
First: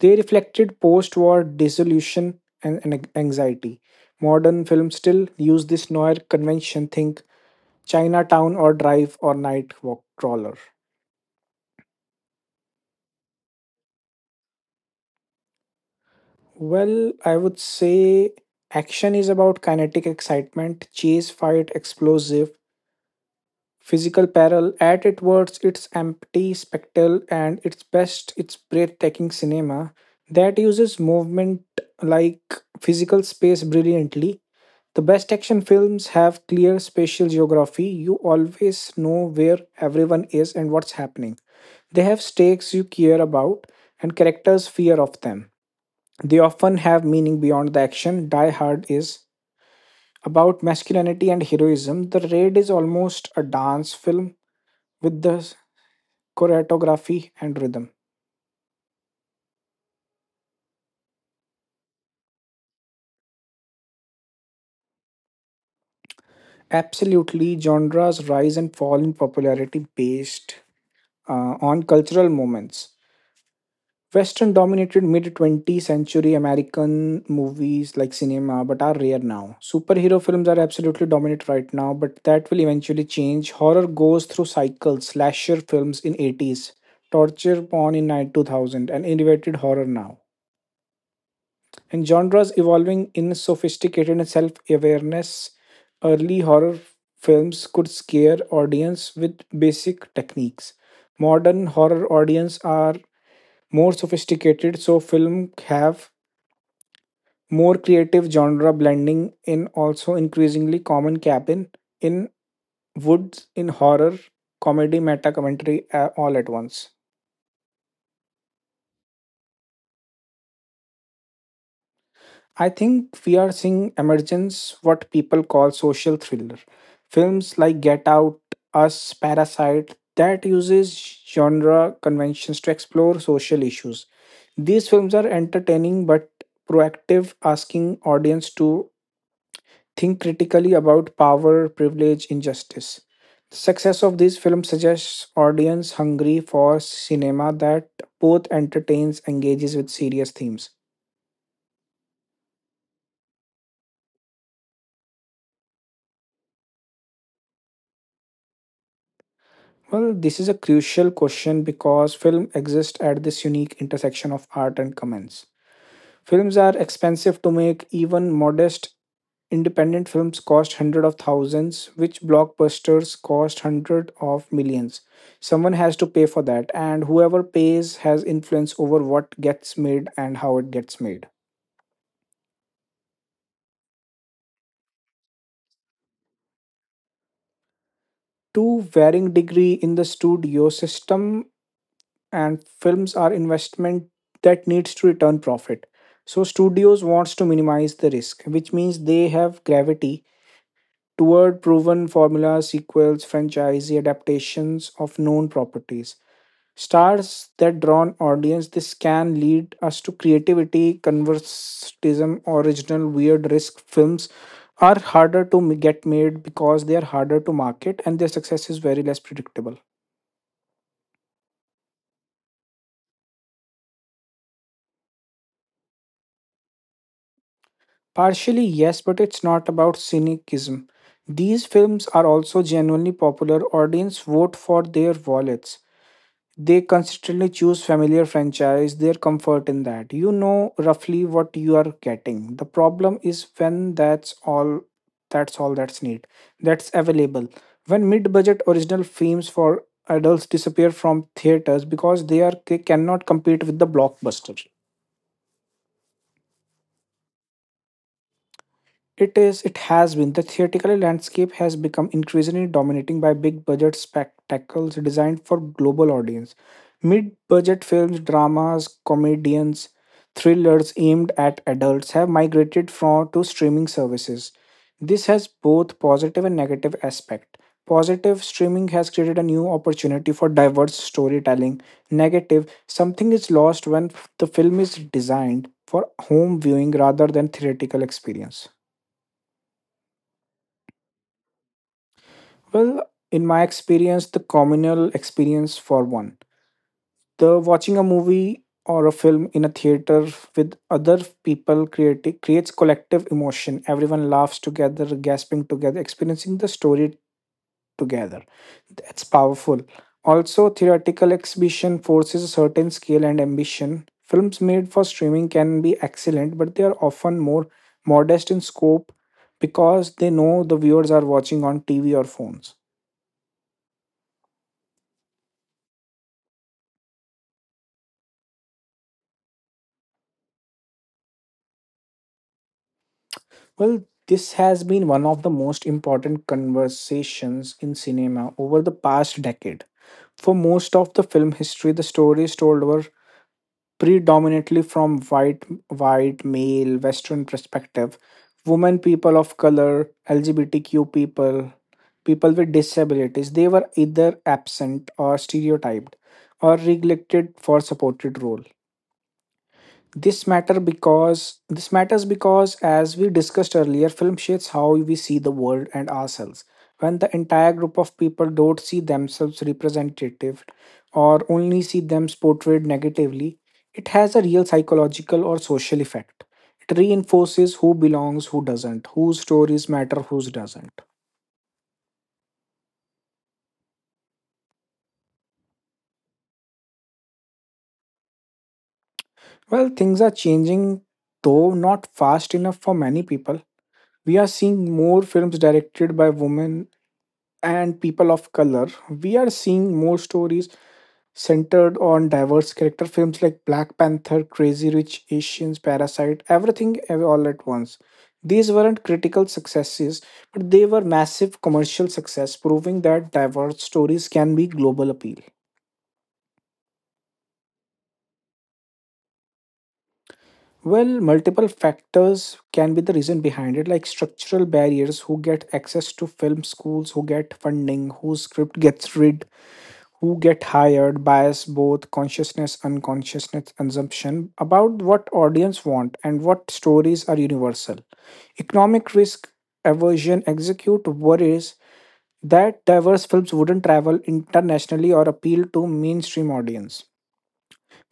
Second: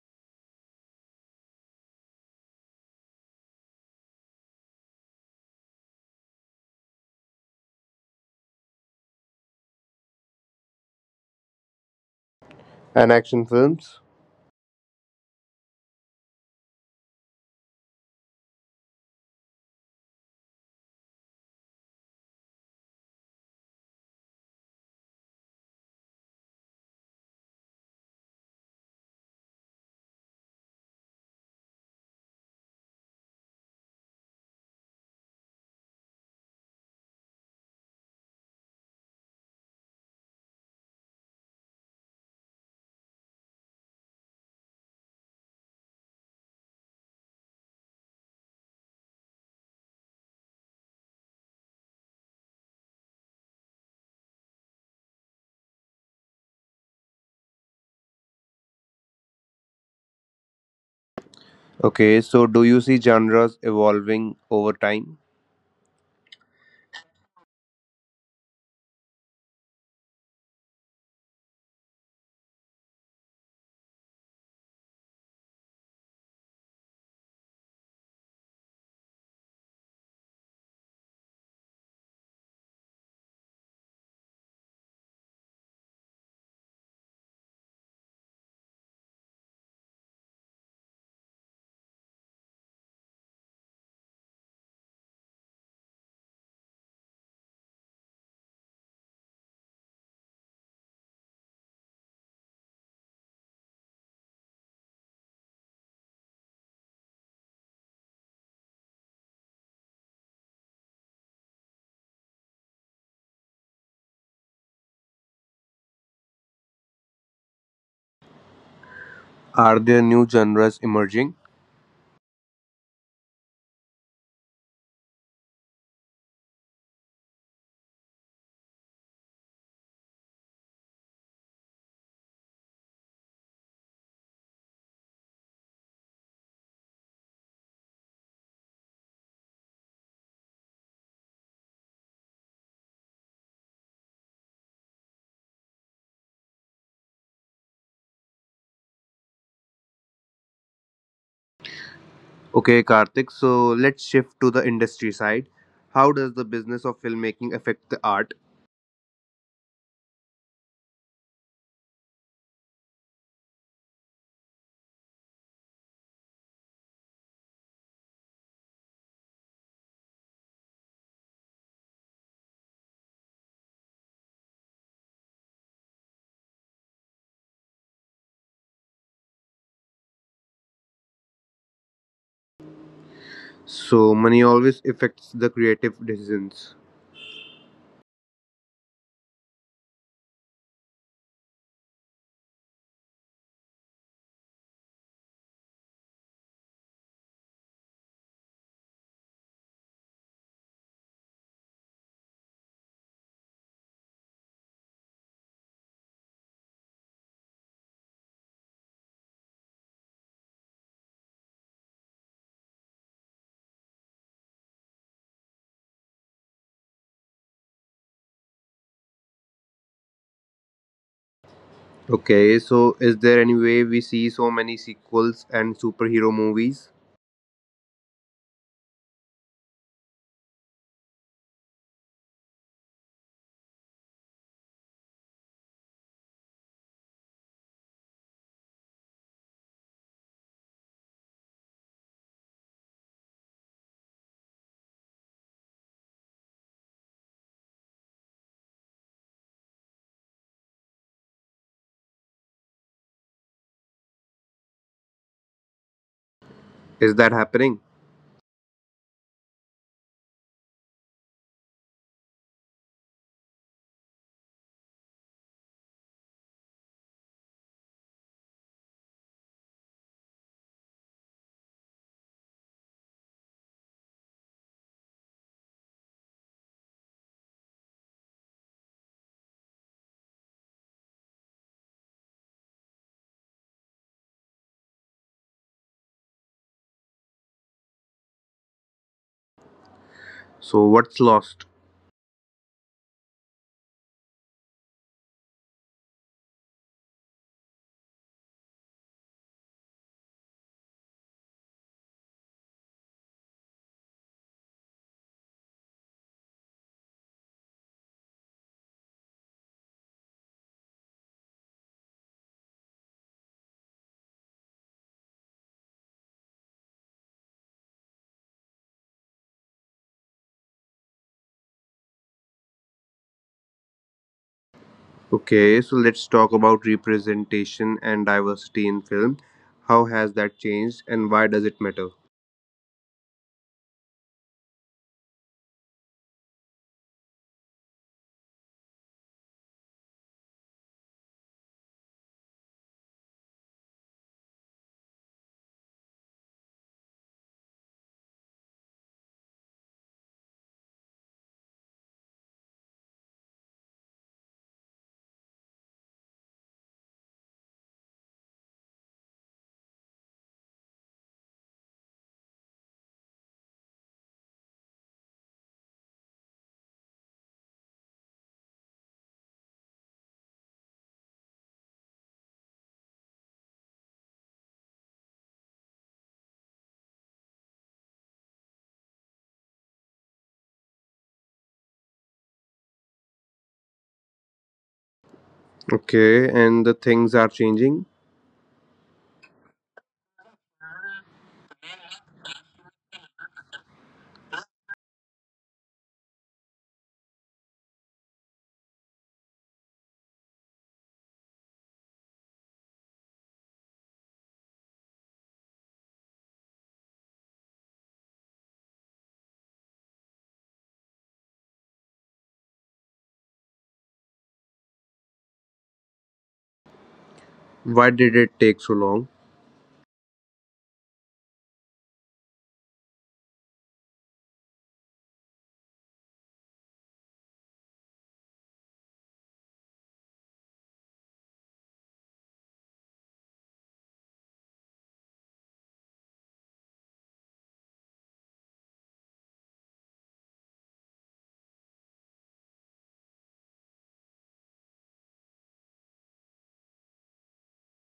B: They reflected post-war dissolution and anxiety. Modern films still use this noir convention. Think Chinatown or Drive or Night Walk Crawler.
A: And action films?
B: Well, I would say action is about kinetic excitement, chase, fight, explosive, physical peril. At its worst, it's empty spectacle, and its best, it's breathtaking cinema that uses movement like physical space brilliantly. The best action films have clear spatial geography. You always know where everyone is and what's happening. They have stakes you care about, and characters fear of them. They often have meaning beyond the action. Die Hard is about masculinity and heroism. The Raid is almost a dance film with the choreography and rhythm.
A: Okay, so do you see genres evolving over time?
B: Absolutely, genres rise and fall in popularity based on cultural moments. Western dominated mid 20th century American movies like cinema, but are rare now. Superhero films are absolutely dominant right now, but that will eventually change. Horror goes through cycles, slasher films in 80s, torture porn in 9 2000, and innovated horror now. And genres evolving in sophisticated and self-awareness. Early horror films could scare audience with basic techniques. Modern horror audience are more sophisticated so film have more creative genre blending in also increasingly common cabin in woods in horror comedy meta commentary all at once.
A: Are there new genres emerging?
B: I think we are seeing emergence what people call social thriller films like Get Out, Us, Parasite that uses genre conventions to explore social issues. These films are entertaining but proactive asking audience to think critically about power, privilege, injustice. The success of this film suggests audience hungry for cinema that both entertains and engages with serious themes.
A: Okay, Karthik, so let's shift to the industry side. How does the business of filmmaking affect the art?
B: Well, this is a crucial question because film exists at this unique intersection of art and commerce. Films are expensive to make, even modest independent films cost hundreds of thousands, which blockbusters cost hundreds of millions. Someone has to pay for that, and whoever pays has influence over what gets made and how it gets made.
A: So, money always affects the creative decisions.
B: To varying degree in the studio system, and films are investment that needs to return profit. So studios wants to minimize the risk, which means they have gravity toward proven formulas, sequels, franchise adaptations of known properties. Stars that draw an audience this can lead us to creativity, conservatism, original weird risk films are harder to get made because they are harder to market and their success is very less predictable.
A: Okay, so is there any way we see so many sequels and superhero movies?
B: Partially, yes, but it's not about cynicism. These films are also genuinely popular. Audience vote for their wallets. They consistently choose familiar franchise, their comfort in that. You know roughly what you are getting. The problem is when that's all that's need. That's available. When mid-budget original films for adults disappear from theaters because they cannot compete with the blockbuster.
A: Is that happening?
B: It is, it has been. The theatrical landscape has become increasingly dominating by big budget spectacles designed for global audience. Mid-budget films, dramas, comedians, thrillers aimed at adults have migrated from to streaming services. This has both positive and negative aspect. Positive streaming has created a new opportunity for diverse storytelling. Negative, something is lost when the film is designed for home viewing rather than theatrical experience.
A: So, what's lost?
B: Well, in my experience, the communal experience for one, the watching a movie or a film in a theater with other people creates collective emotion. Everyone laughs together, gasping together, experiencing the story together. That's powerful. Also, theoretical exhibition forces a certain skill and ambition. Films made for streaming can be excellent, but they are often more modest in scope because they know the viewers are watching on TV or phones.
A: Okay, so let's talk about representation and diversity in film. How has that changed and why does it matter?
B: Well, this has been one of the most important conversations in cinema over the past decade. For most of the film history, the stories told were predominantly from white, male Western perspective. Women, people of color, LGBTQ people, people with disabilities, they were either absent or stereotyped or neglected for supported role. This matters because as we discussed earlier, film shapes how we see the world and ourselves. When the entire group of people don't see themselves representative or only see them portrayed negatively, it has a real psychological or social effect. It reinforces who belongs, who doesn't, whose stories matter, whose doesn't.
A: Okay, and the things are changing.
B: Well, things are changing, though not fast enough for many people. We are seeing more films directed by women and people of color, we are seeing more stories centered on diverse character films like Black Panther, Crazy Rich Asians, Parasite, everything all at once. These weren't critical successes, but they were massive commercial success, proving that diverse stories can be global appeal.
A: Why did it take so long?
B: Well, multiple factors can be the reason behind it, like structural barriers, who get access to film schools, who get funding, whose script gets read, who get hired bias both consciousness unconsciousness assumption about what audience want and what stories are universal economic risk aversion execute worries that diverse films wouldn't travel internationally or appeal to mainstream audience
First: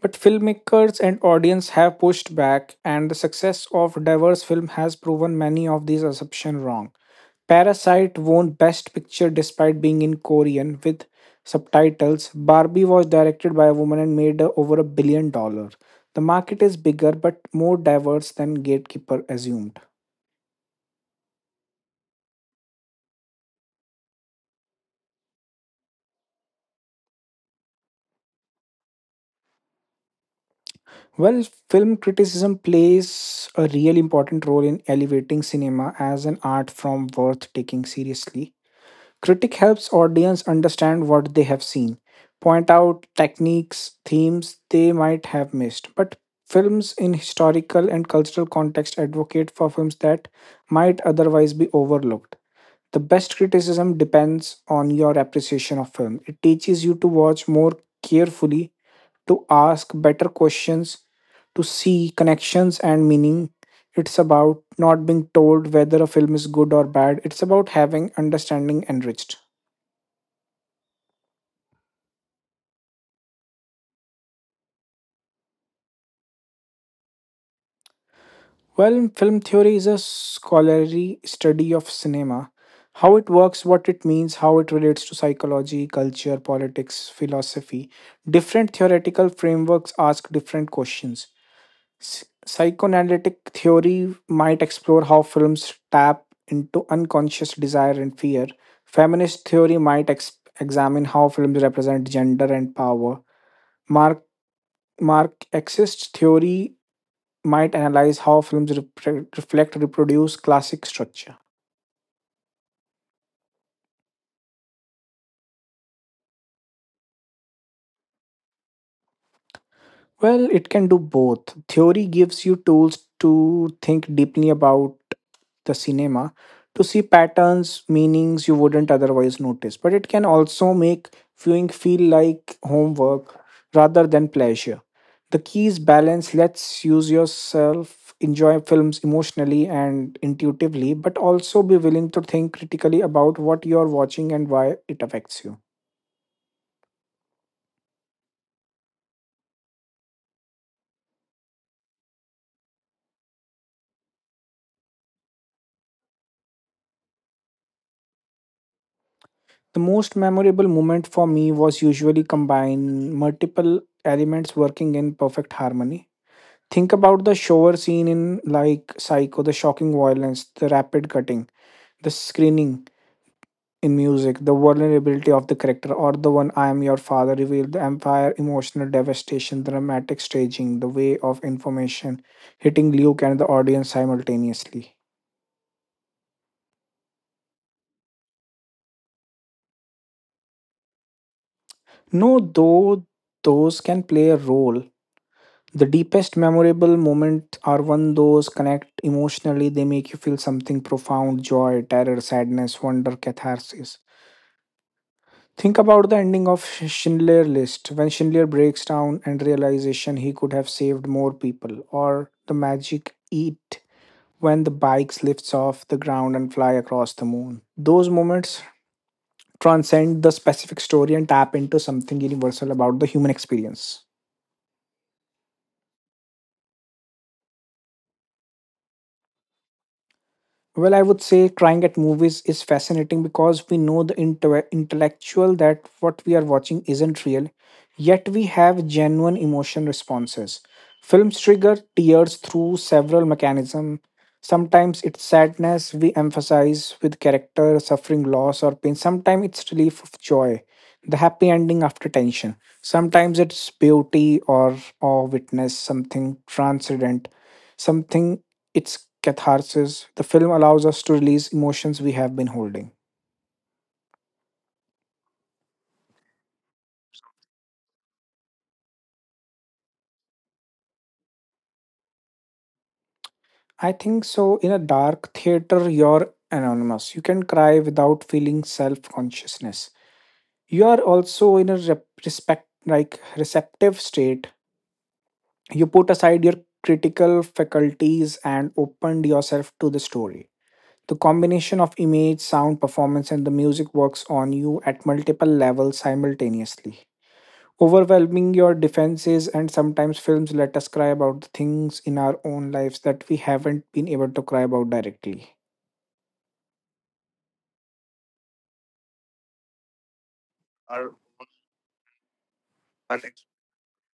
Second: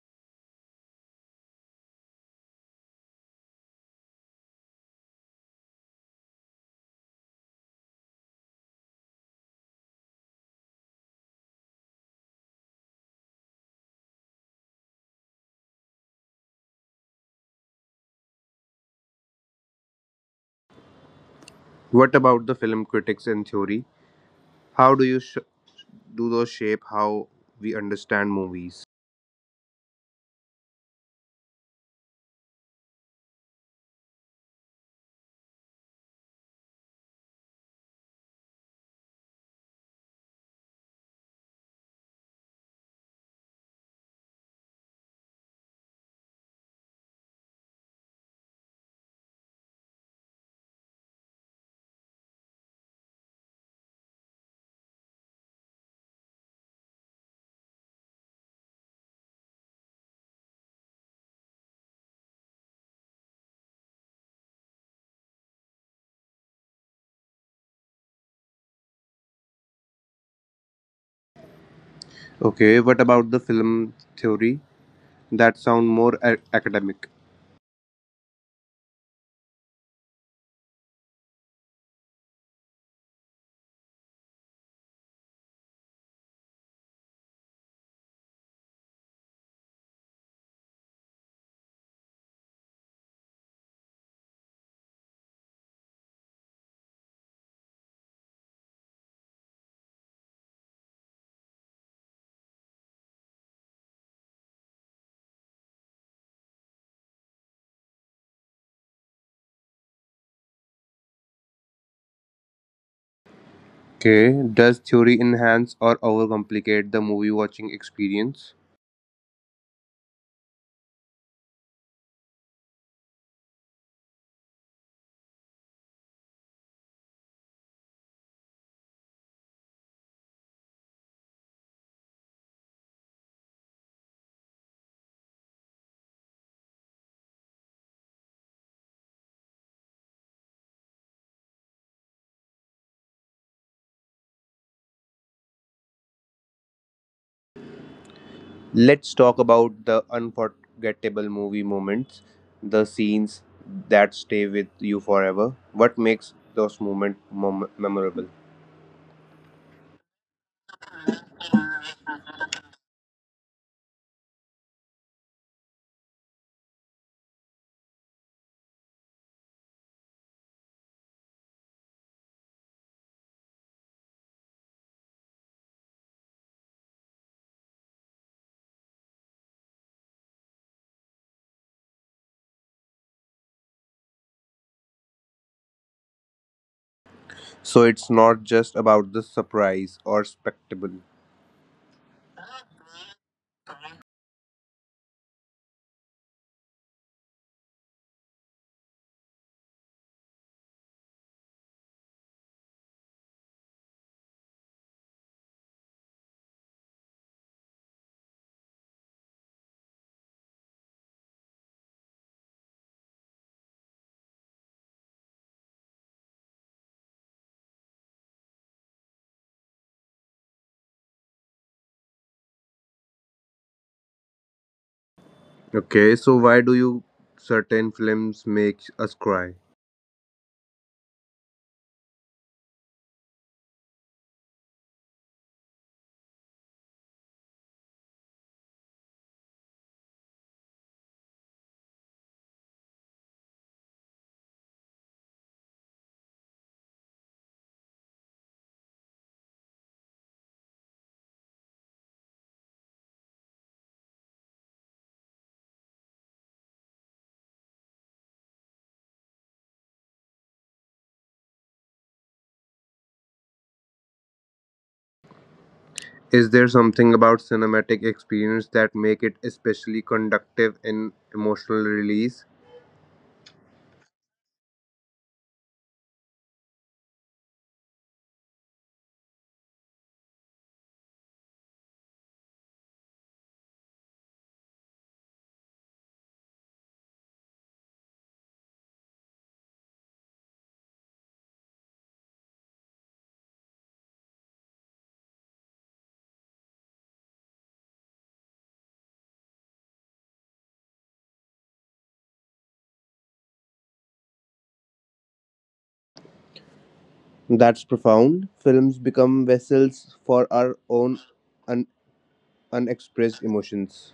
B: but filmmakers and audience have pushed back, and the success of diverse film has proven many of these assumptions wrong. Parasite won Best Picture despite being in Korean with subtitles. Barbie was directed by a woman and made over $1 billion. The market is bigger but more diverse than Gatekeeper assumed.
A: What about the film critics and theory? How do do those shape how we understand movies?
B: Well, film criticism plays a really important role in elevating cinema as an art form worth taking seriously. Critic helps audience understand what they have seen, point out techniques, themes they might have missed. But films in historical and cultural context advocate for films that might otherwise be overlooked. The best criticism depends on your appreciation of film. It teaches you to watch more carefully, to ask better questions, to see connections and meaning. It's about not being told whether a film is good or bad. It's about having understanding enriched.
A: Okay, what about the film theory? That sound more academic.
B: Well, film theory is a scholarly study of cinema, how it works, what it means, how it relates to psychology, culture, politics, philosophy. Different theoretical frameworks ask different questions. Psychoanalytic theory might explore how films tap into unconscious desire and fear. Feminist theory might examine how films represent gender and power. Mark Marxist theory might analyze how films reflect reproduce classic structure.
A: Okay, does theory enhance or overcomplicate the movie watching experience?
B: Well, it can do both. Theory gives you tools to think deeply about the cinema, to see patterns meanings you wouldn't otherwise notice, but it can also make viewing feel like homework rather than pleasure. The key is balance. Let's use yourself enjoy films emotionally and intuitively, but also be willing to think critically about what you're watching and why it affects you.
A: Let's talk about the unforgettable movie moments, the scenes that stay with you forever. What makes those moments memorable?
B: The most memorable moment for me was usually combine multiple elements working in perfect harmony. Think about the shower scene in like Psycho, the shocking violence, the rapid cutting, the screening in music, the vulnerability of the character, or the one I am your father revealed, the empire, emotional devastation, the dramatic staging, the way of information hitting Luke and the audience simultaneously.
A: So it's not just about the surprise or spectacle.
B: No, though those can play a role, the deepest memorable moments are when those connect emotionally. They make you feel something profound joy, terror, sadness, wonder, catharsis. Think about the ending of Schindler's List when Schindler breaks down and realization he could have saved more people, or the magic eat when the bikes lifts off the ground and fly across the moon. Those moments transcend the specific story and tap into something universal about the human experience.
A: Okay, so why do you certain films make us cry?
B: Well, I would say crying at movies is fascinating because we know the intellectual that what we are watching isn't real, yet we have genuine emotion responses. Films trigger tears through several mechanisms. Sometimes it's sadness we emphasize with character suffering loss or pain. Sometimes it's relief of joy, the happy ending after tension. Sometimes it's beauty or witness something transcendent, something it's catharsis. The film allows us to release emotions we have been holding.
A: Is there something about cinematic experience that make it especially conductive in emotional release?
B: I think so. In a dark theater, you're anonymous. You can cry without feeling self consciousness. You are also in a respect, like receptive state. You put aside your critical faculties and opened yourself to the story. The combination of image, sound, performance, and the music works on you at multiple levels simultaneously, overwhelming your defenses, and sometimes films let us cry about the things in our own lives that we haven't been able to cry about directly.
A: That's profound. Films become vessels for our own un- unexpressed emotions.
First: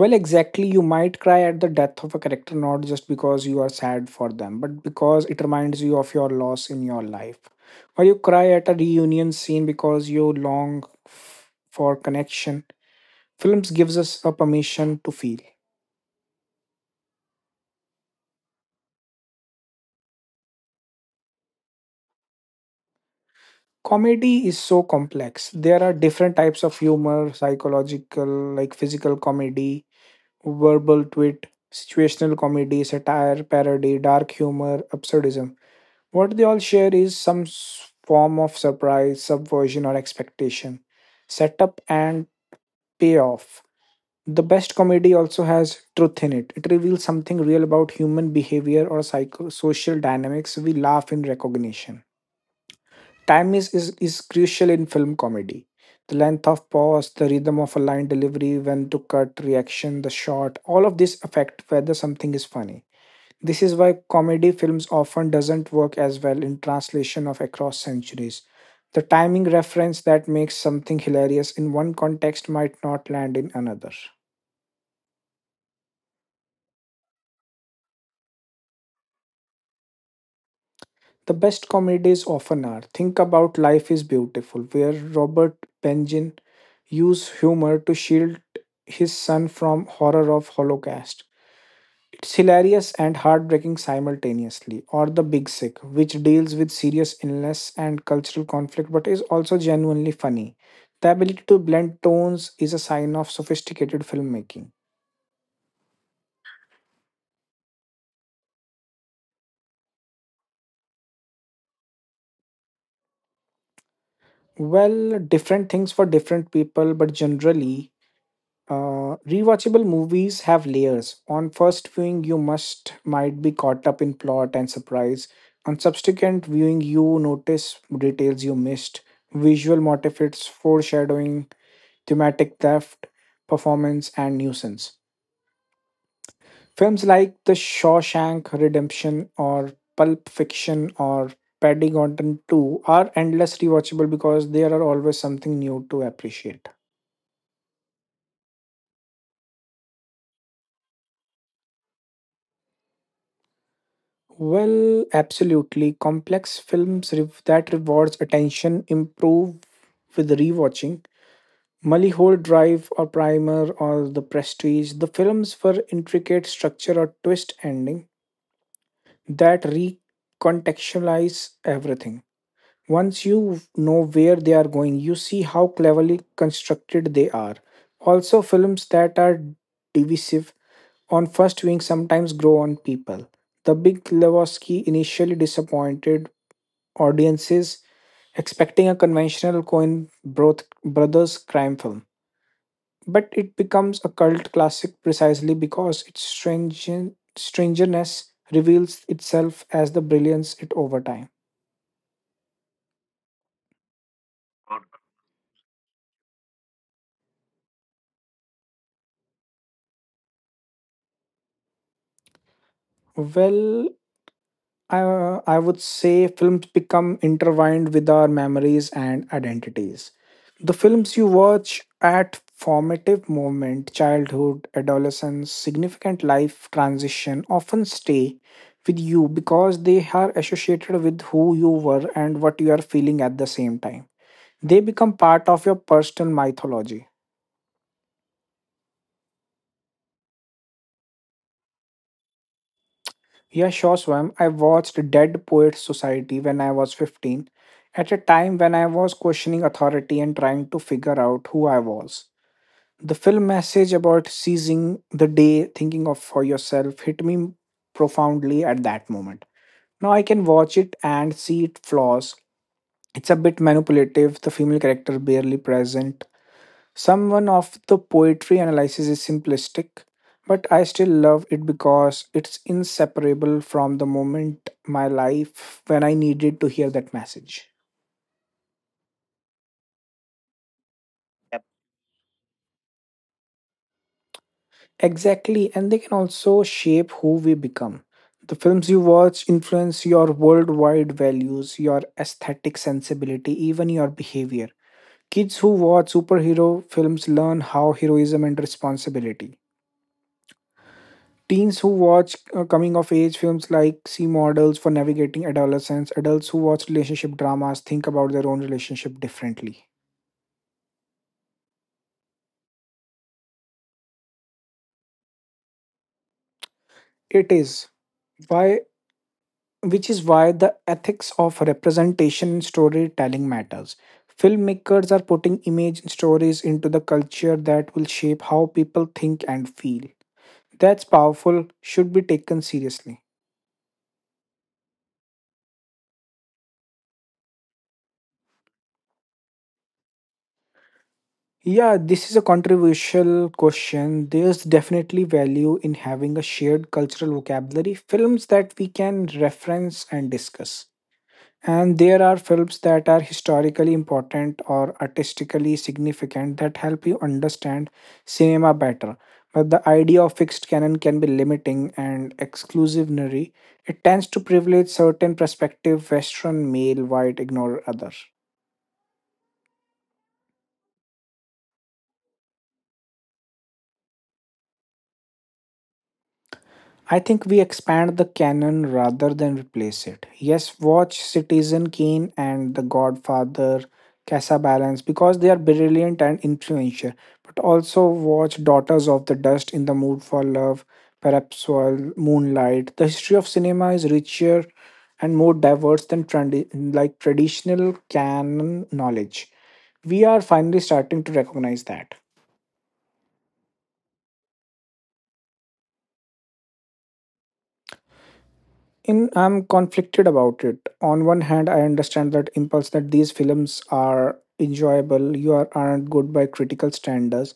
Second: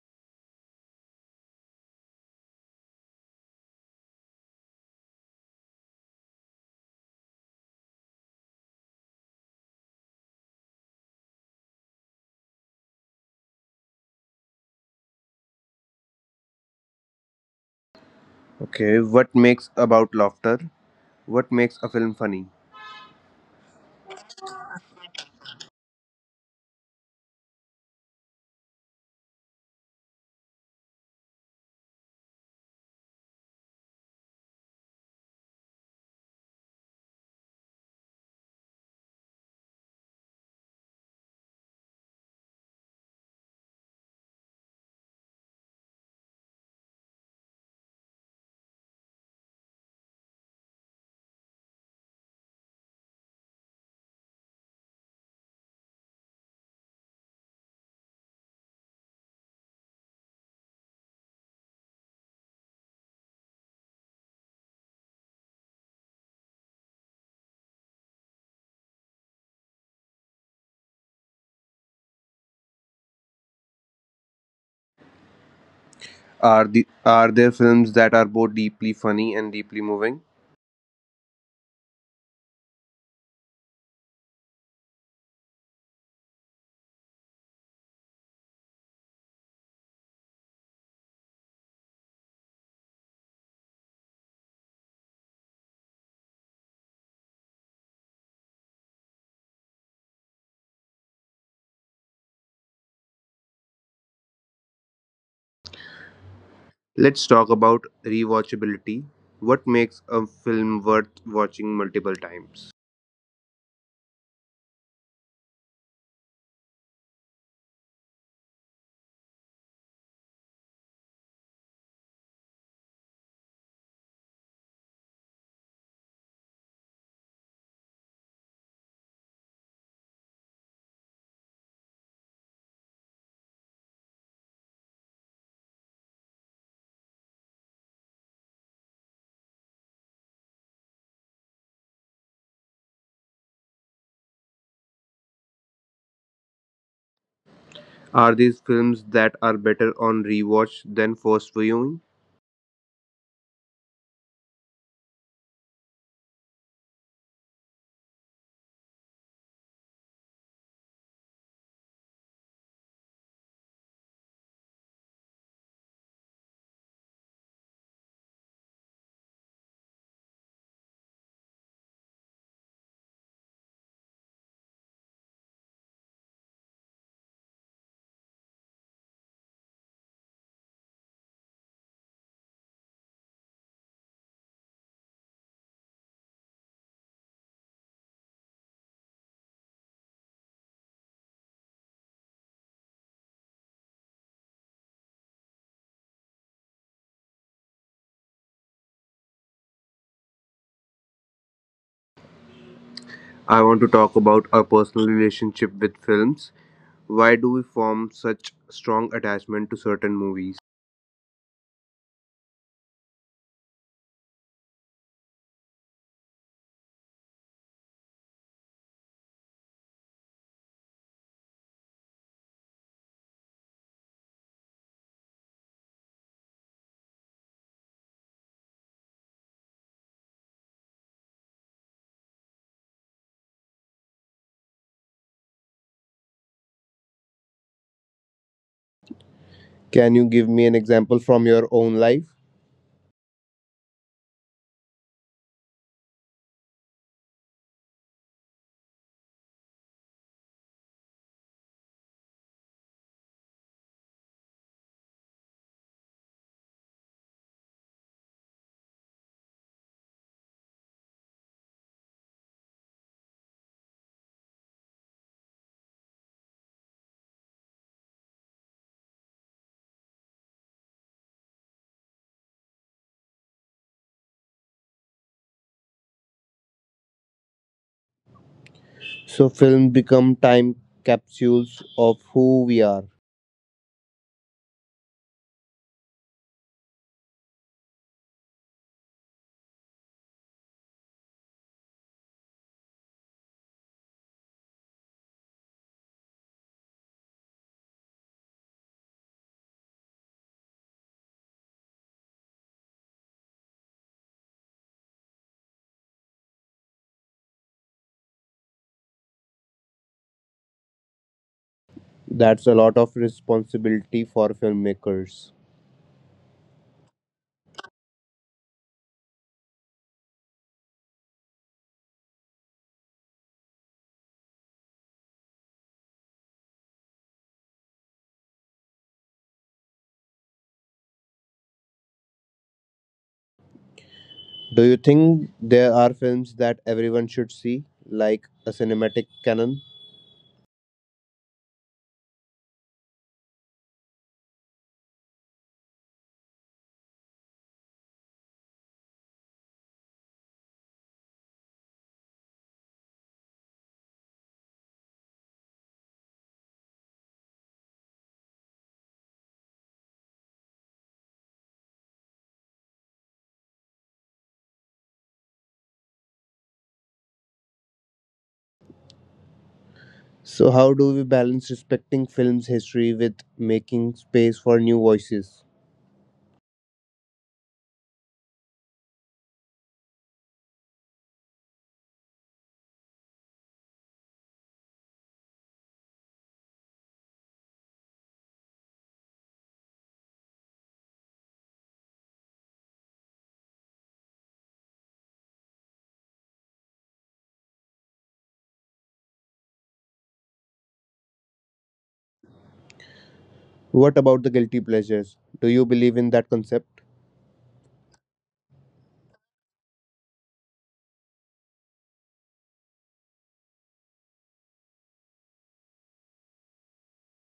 B: Well, exactly, you might cry at the death of a character not just because you are sad for them but because it reminds you of your loss in your life, or you cry at a reunion scene because you long for connection. Films gives us a permission to feel.
A: Okay, what makes about laughter? What makes a film funny?
B: Comedy is so complex. There are different types of humor psychological like physical comedy, verbal wit, situational comedy, satire, parody, dark humor, absurdism. What they all share is some form of surprise, subversion, or expectation, setup, and payoff. The best comedy also has truth in it. It reveals something real about human behavior or social dynamics. We laugh in recognition. Time is crucial in film comedy. The length of pause, the rhythm of a line delivery, when to cut, reaction, the shot, all of this affect whether something is funny. This is why comedy films often doesn't work as well in translation of across centuries. The timing reference that makes something hilarious in one context might not land in another.
A: Are there films that are both deeply funny and deeply moving?
B: The best comedies often are. Think about Life is Beautiful, where Robert Benjin used humor to shield his son from horror of Holocaust. It's hilarious and heartbreaking simultaneously. Or The Big Sick, which deals with serious illness and cultural conflict but is also genuinely funny. The ability to blend tones is a sign of sophisticated filmmaking.
A: Let's talk about rewatchability. What makes a film worth watching multiple times?
B: Well, different things for different people, but generally, rewatchable movies have layers. On first viewing, you must might be caught up in plot and surprise. On subsequent viewing, you notice details you missed, visual motifs, foreshadowing, thematic theft, performance, and nuisance. Films like The Shawshank Redemption or Pulp Fiction or Paddington 2 are endless rewatchable because there are always something new to appreciate.
A: Are these films that are better on rewatch than first viewing?
B: Well, absolutely. Complex films that rewards attention improve with rewatching. Mulholland Drive or Primer or The Prestige, the films for intricate structure or twist ending that recontextualize everything. Once you know where they are going, you see how cleverly constructed they are. Also, films that are divisive on first viewing sometimes grow on people. The Big Lebowski initially disappointed audiences expecting a conventional brothers crime film. But it becomes a cult classic precisely because its stringent, strangeness reveals itself as the brilliance it over time.
A: I want to talk about our personal relationship with films. Why do we form such strong attachment to certain movies?
B: Well, I would say films become intertwined with our memories and identities. The films you watch at formative moment, childhood, adolescence, significant life transition often stay with you because they are associated with who you were and what you are feeling at the same time. They become part of your personal mythology.
A: Can you give me an example from your own life?
B: Yeah, sure, Swam. I watched Dead Poets Society when I was 15, at a time when I was questioning authority and trying to figure out who I was. The film message about seizing the day, thinking of for yourself, hit me profoundly at that moment. Now I can watch it and see its flaws. It's a bit manipulative, the female character barely present, someone of the poetry analysis is simplistic, but I still love it because it's inseparable from the moment my life when I needed to hear that message.
A: So films become time capsules of who we are.
B: Exactly, and they can also shape who we become. The films you watch influence your worldwide values, your aesthetic sensibility, even your behavior. Kids who watch superhero films learn how heroism and responsibility. Teens who watch coming of age films like see models for navigating adolescence. Adults who watch relationship dramas think about their own relationship differently.
A: That's a lot of responsibility for filmmakers.
B: It is why, which is why the ethics of representation and storytelling matters. Filmmakers are putting image and stories into the culture that will shape how people think and feel. That's powerful, should be taken seriously.
A: Do you think there are films that everyone should see, like a cinematic canon?
B: Yeah, this is a controversial question. There's definitely value in having a shared cultural vocabulary, films that we can reference and discuss. And there are films that are historically important or artistically significant that help you understand cinema better. But the idea of fixed canon can be limiting and exclusionary. It tends to privilege certain perspective, Western male, white, ignore other.
A: So, how do we balance respecting film's history with making space for new voices?
B: I think we expand the canon rather than replace it. Yes, watch Citizen Kane and The Godfather, Casabalans because they are brilliant and influential. But also watch Daughters of the Dust, In the Mood for Love, perhaps while Moonlight. The history of cinema is richer and more diverse than traditional canon knowledge. We are finally starting to recognize that.
A: What about the guilty pleasures? Do you believe in that concept?
B: In I'm conflicted about it. On one hand, I understand that impulse, that these films are enjoyable, aren't good by critical standards.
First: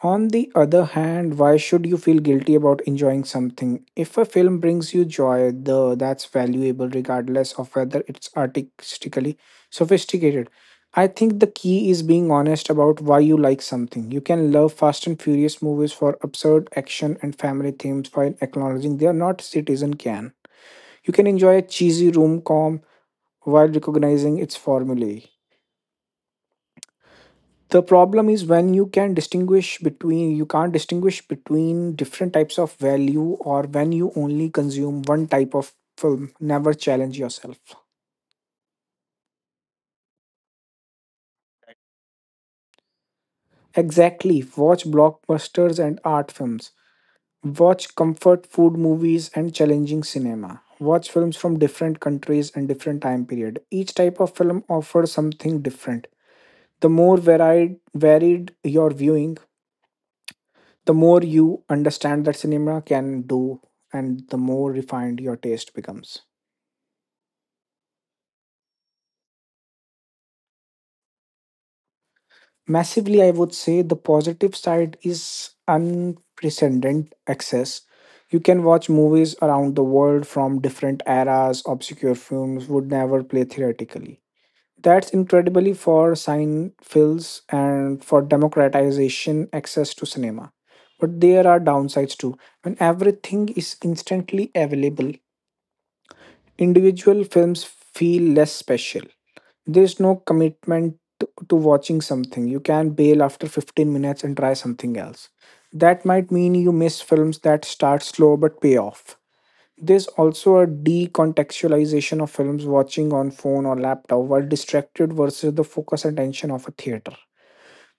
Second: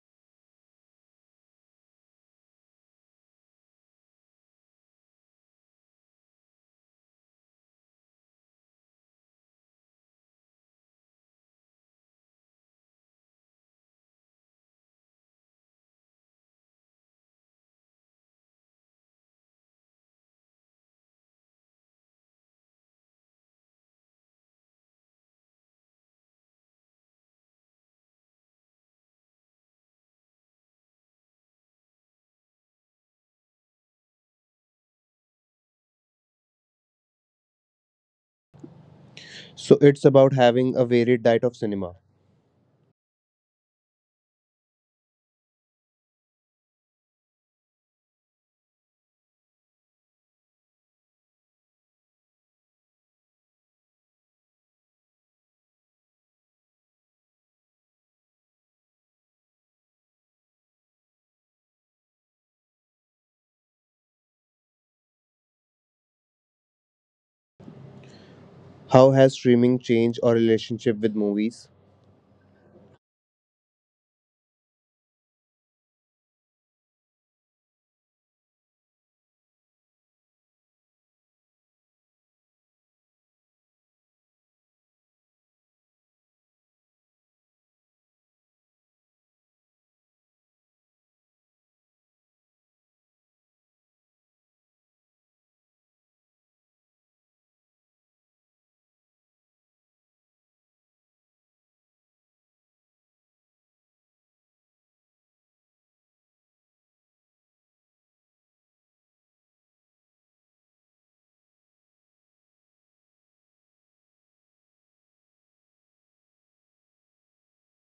B: On the other hand, why should you feel guilty about enjoying something? If a film brings you joy, the that's valuable regardless of whether it's artistically sophisticated. I think the key is being honest about why you like something. You can love Fast and Furious movies for absurd action and family themes while acknowledging they are not Citizen Can. You can enjoy a cheesy room com while recognizing its formulae. The problem is when you can distinguish between you can't distinguish between different types of value, or when you only consume one type of film. Never challenge yourself.
A: So, it's about having a varied diet of cinema.
B: Exactly. Watch blockbusters and art films. Watch comfort food movies and challenging cinema. Watch films from different countries and different time period. Each type of film offers something different. The more varied your viewing, the more you understand that cinema can do, and the more refined your taste becomes.
A: How has streaming changed our relationship with movies?
B: Massively, I would say. The positive side is unprecedented access. You can watch movies around the world from different eras, obscure films would never play theoretically. That's incredibly for films and for democratization access to cinema. But there are downsides too. When everything is instantly available, individual films feel less special. There's no commitment to watching something. You can bail after 15 minutes and try something else. That might mean you miss films that start slow but pay off. There's also a decontextualization of films, watching on phone or laptop while distracted versus the focus and attention of a theater.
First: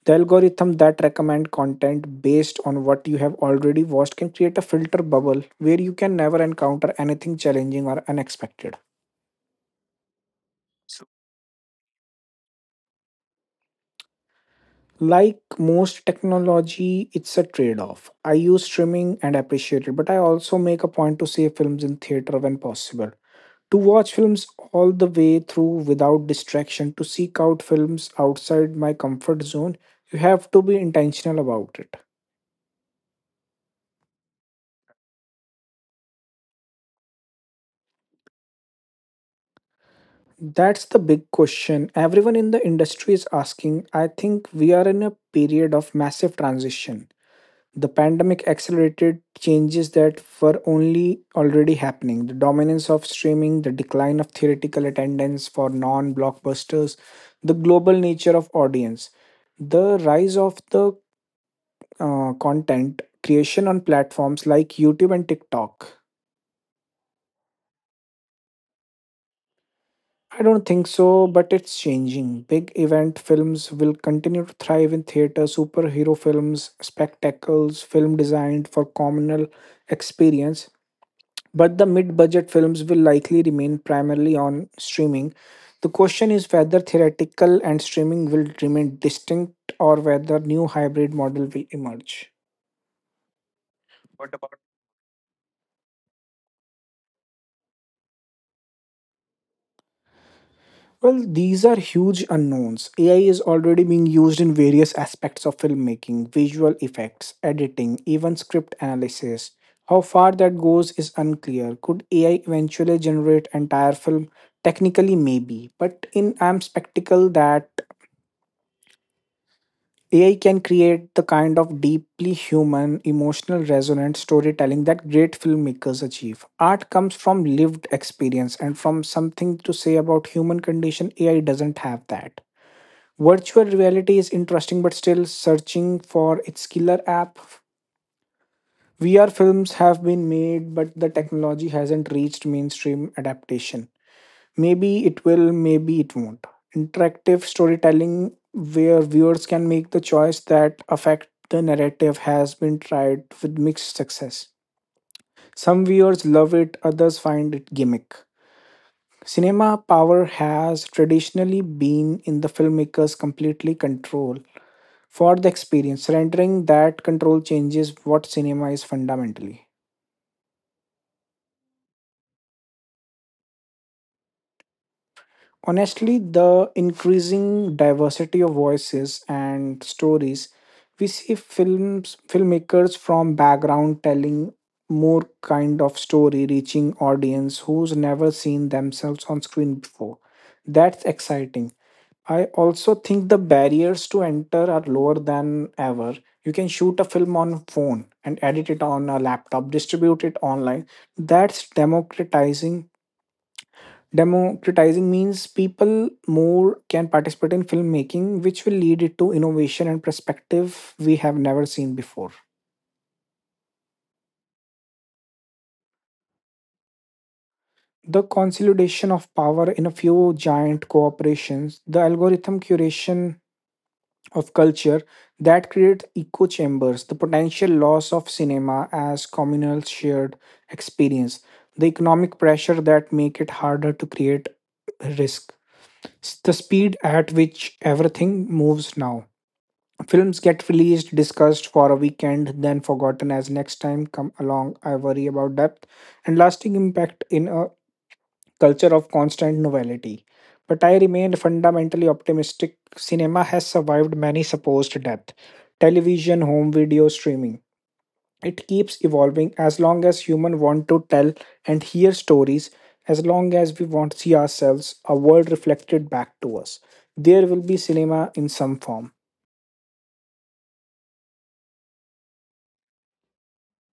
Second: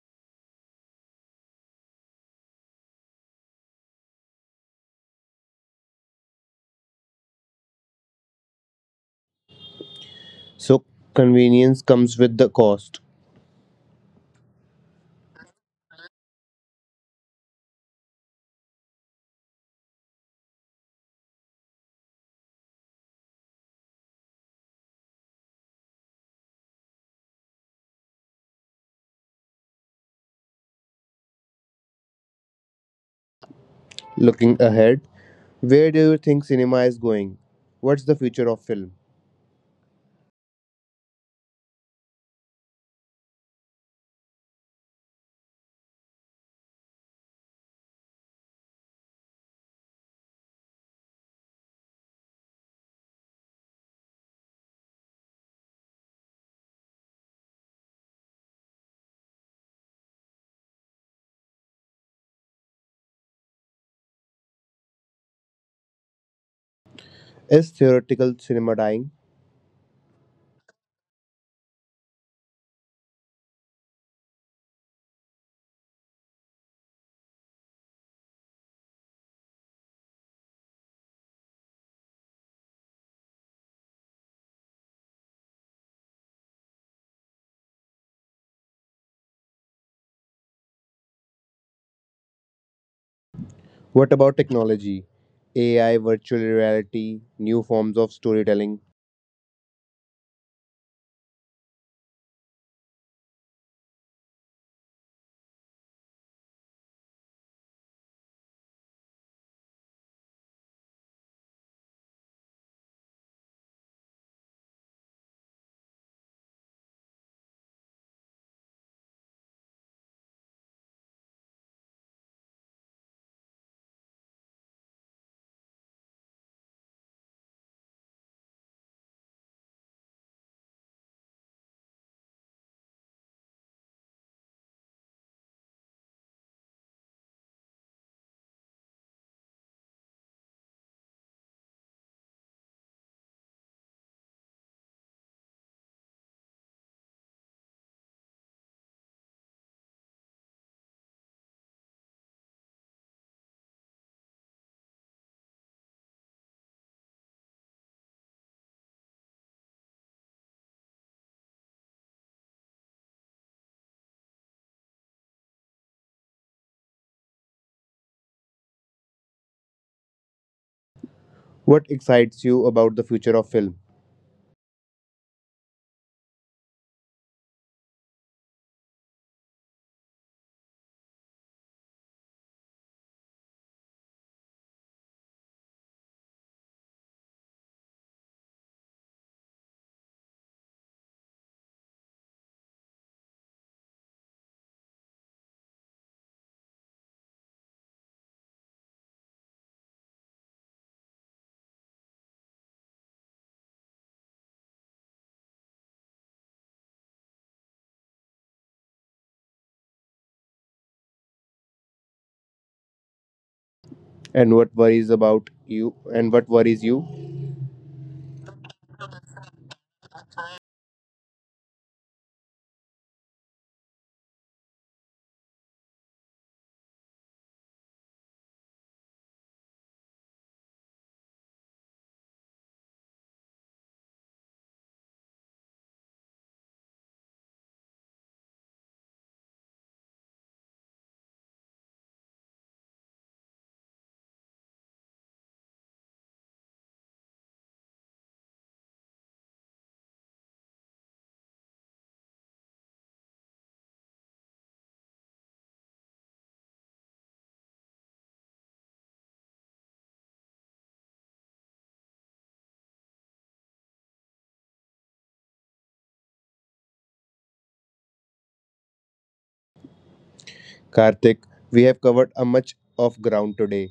B: The algorithm that recommend content based on what you have already watched can create a filter bubble where you can never encounter anything challenging or unexpected.
A: So, convenience comes with the cost.
B: Like most technology, it's a trade off. I use streaming and appreciate it, but I also make a point to see films in theater when possible. To watch films all the way through without distraction, to seek out films outside my comfort zone, you have to be intentional about it.
A: Looking ahead, where do you think cinema is going? What's the future of film?
B: That's the big question everyone in the industry is asking. I think we are in a period of massive transition. The pandemic accelerated changes that were only already happening. The dominance of streaming, the decline of theoretical attendance for non blockbusters, the global nature of audience, the rise of the content creation on platforms like YouTube and TikTok.
A: Is theoretical cinema dying?
B: I don't think so, but it's changing. Big event films will continue to thrive in theater, superhero films, spectacles, film designed for communal experience. But the mid budget films will likely remain primarily on streaming. The question is whether theoretical and streaming will remain distinct or whether new hybrid model will emerge.
A: What about technology? AI, virtual reality, new forms of storytelling.
B: Well, these are huge unknowns. AI is already being used in various aspects of filmmaking, visual effects, editing, even script analysis. How far that goes is unclear. Could AI eventually generate entire film? Technically, maybe, but in I'm spectacle that AI can create the kind of deeply human, emotional, resonant storytelling that great filmmakers achieve. Art comes from lived experience and from something to say about human condition. AI doesn't have that. Virtual reality is interesting but still searching for its killer app. VR films have been made but the technology hasn't reached mainstream adaptation. Maybe it will, maybe it won't. Interactive storytelling, where viewers can make the choice that affect the narrative, has been tried with mixed success. Some viewers love it, others find it gimmick. Cinema power has traditionally been in the filmmaker's completely control for the experience, rendering that control changes what cinema is fundamentally.
A: What excites you about the future of film?
B: Honestly, the increasing diversity of voices and stories, we see films filmmakers from background telling more kind of story reaching audience who's never seen themselves on screen before. That's exciting. I also think the barriers to enter are lower than ever. You can shoot a film on phone and edit it on a laptop, distribute it online. That's democratizing. Democratizing means people more can participate in filmmaking, which will lead it to innovation and perspective we have never seen before.
A: And what worries about you and what worries you?
B: The consolidation of power in a few giant corporations, the algorithm curation of culture that create echo chambers, the potential loss of cinema as communal shared experience, the economic pressure that make it harder to create risk, the speed at which everything moves now. Films get released, discussed for a weekend, then forgotten as next time come along. I worry about depth and lasting impact in a culture of constant novelty. But I remain fundamentally optimistic. Cinema has survived many supposed death. Television, home video, streaming. It keeps evolving as long as humans want to tell and hear stories, as long as we want to see ourselves, a world reflected back to us. There will be cinema in some form.
A: Karthik, we have covered a much of ground today.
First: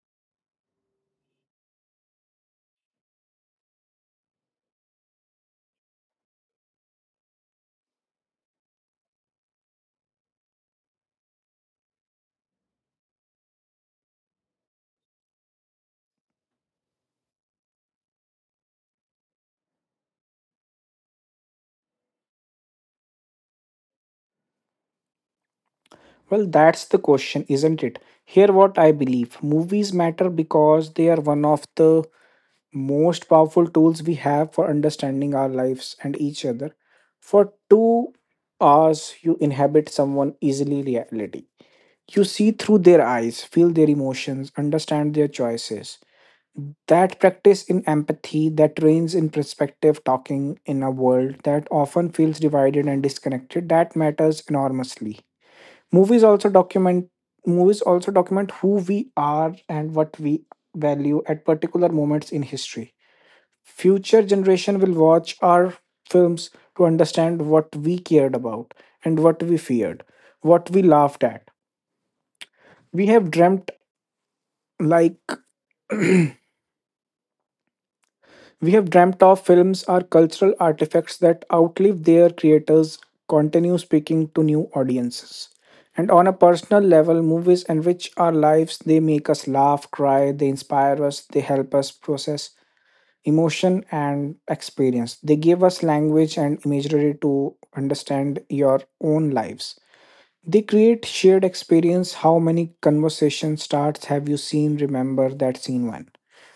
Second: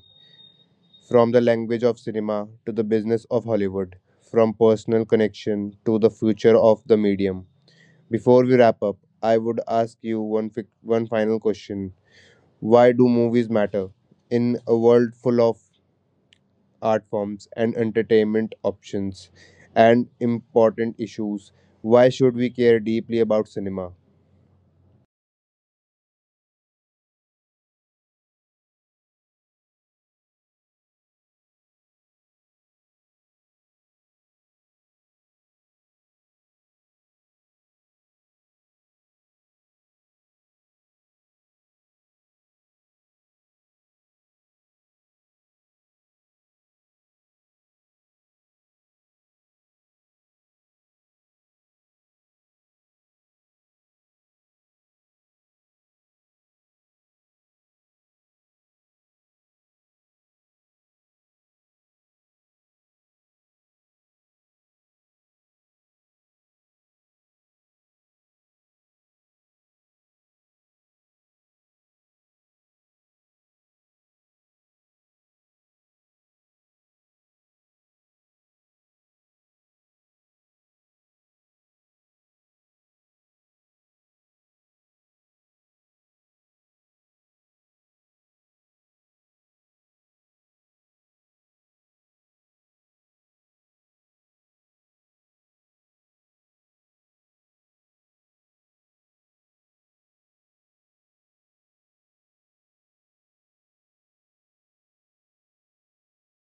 A: From the language of cinema to the business of Hollywood, from personal connection to the future of the medium. Before we wrap up, I would ask you one final question. Why do movies matter? In a world full of art forms, and entertainment options, and important issues. Why should we care deeply about cinema?
B: Well, that's the question, isn't it? Here, what I believe movies matter because they are one of the most powerful tools we have for understanding our lives and each other. For 2 hours, you inhabit someone easily reality. You see through their eyes, feel their emotions, understand their choices. That practice in empathy, that trains in perspective talking in a world that often feels divided and disconnected, that matters enormously. Movies also document movies also document who we are and what we value at particular moments in history. Future generation will watch our films to understand what we cared about, and what we feared, what we laughed at, we have dreamt like we have dreamt of. Films are cultural artifacts that outlive their creators, continue speaking to new audiences. And on a personal level, movies enrich our lives. They make us laugh, cry, they inspire us, they help us process emotion and experience. They give us language and imagery to understand your own lives. They create shared experience. How many conversation starts have you seen? Remember that scene one.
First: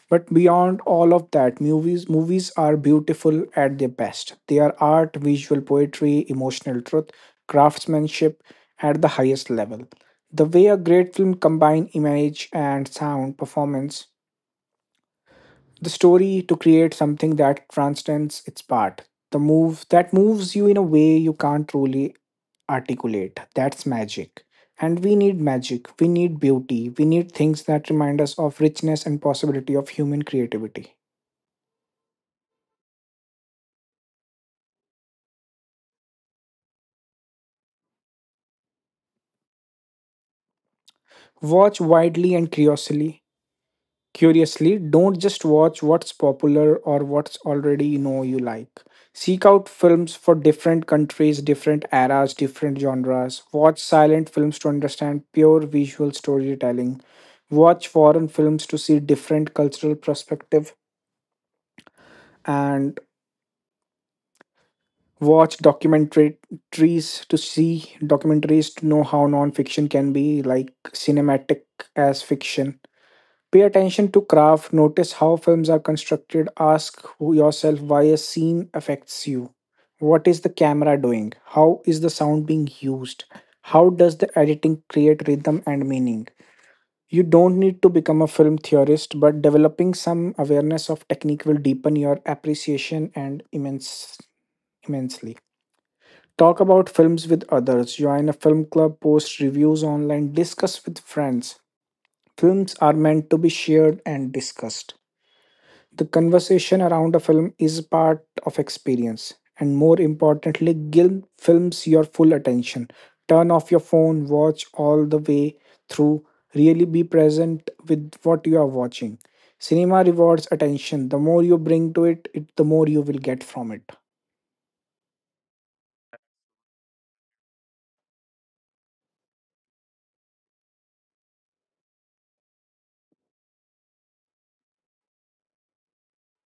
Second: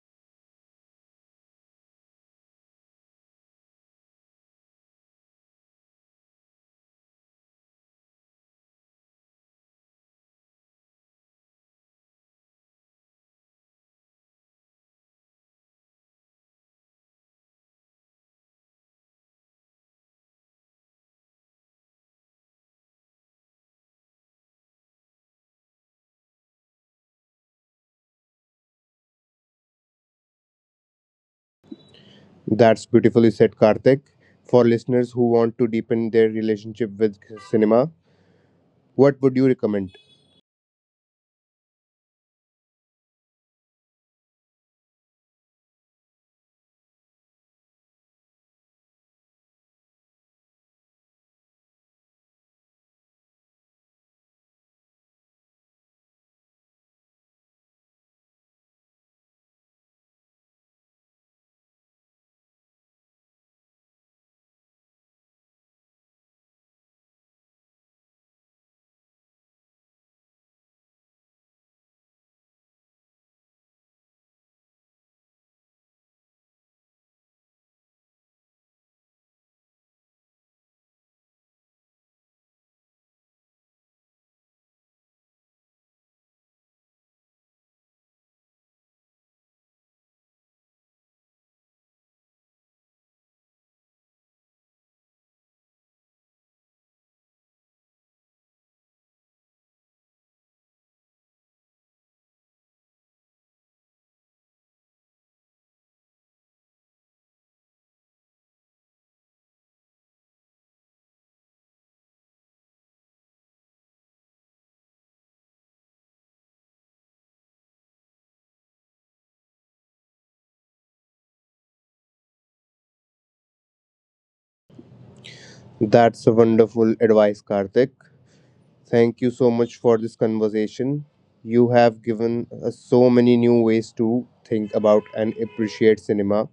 B: But beyond all of that, movies are beautiful at their best. They are art, visual poetry, emotional truth, craftsmanship at the highest level. The way a great film combines image and sound performance the story to create something that transcends its part, the move that moves you in a way you can't truly articulate, that's magic. And we need magic, we need beauty, we need things that remind us of richness and possibility of human creativity.
A: That's beautifully said, Karthik. For listeners who want to deepen their relationship with cinema, what would you recommend?
B: Watch widely and curiously. Curiously, don't just watch what's popular or what's already you know you like. Seek out films for different countries, different eras, different genres. Watch silent films to understand pure visual storytelling. Watch foreign films to see different cultural perspective, and watch documentaries to see documentaries to know how non-fiction can be like cinematic as fiction. Pay attention to craft, notice how films are constructed, ask yourself why a scene affects you. What is the camera doing? How is the sound being used? How does the editing create rhythm and meaning? You don't need to become a film theorist, but developing some awareness of technique will deepen your appreciation and immensely. Talk about films with others, join a film club, post reviews online, discuss with friends. Films are meant to be shared and discussed. The conversation around a film is part of experience, and more importantly, give films your full attention. Turn off your phone, watch all the way through, really be present with what you are watching. Cinema rewards attention. The more you bring to it, the more you will get from it.
A: That's a wonderful advice, Karthik. Thank you so much for this conversation. You have given us so many new ways to think about and appreciate cinema.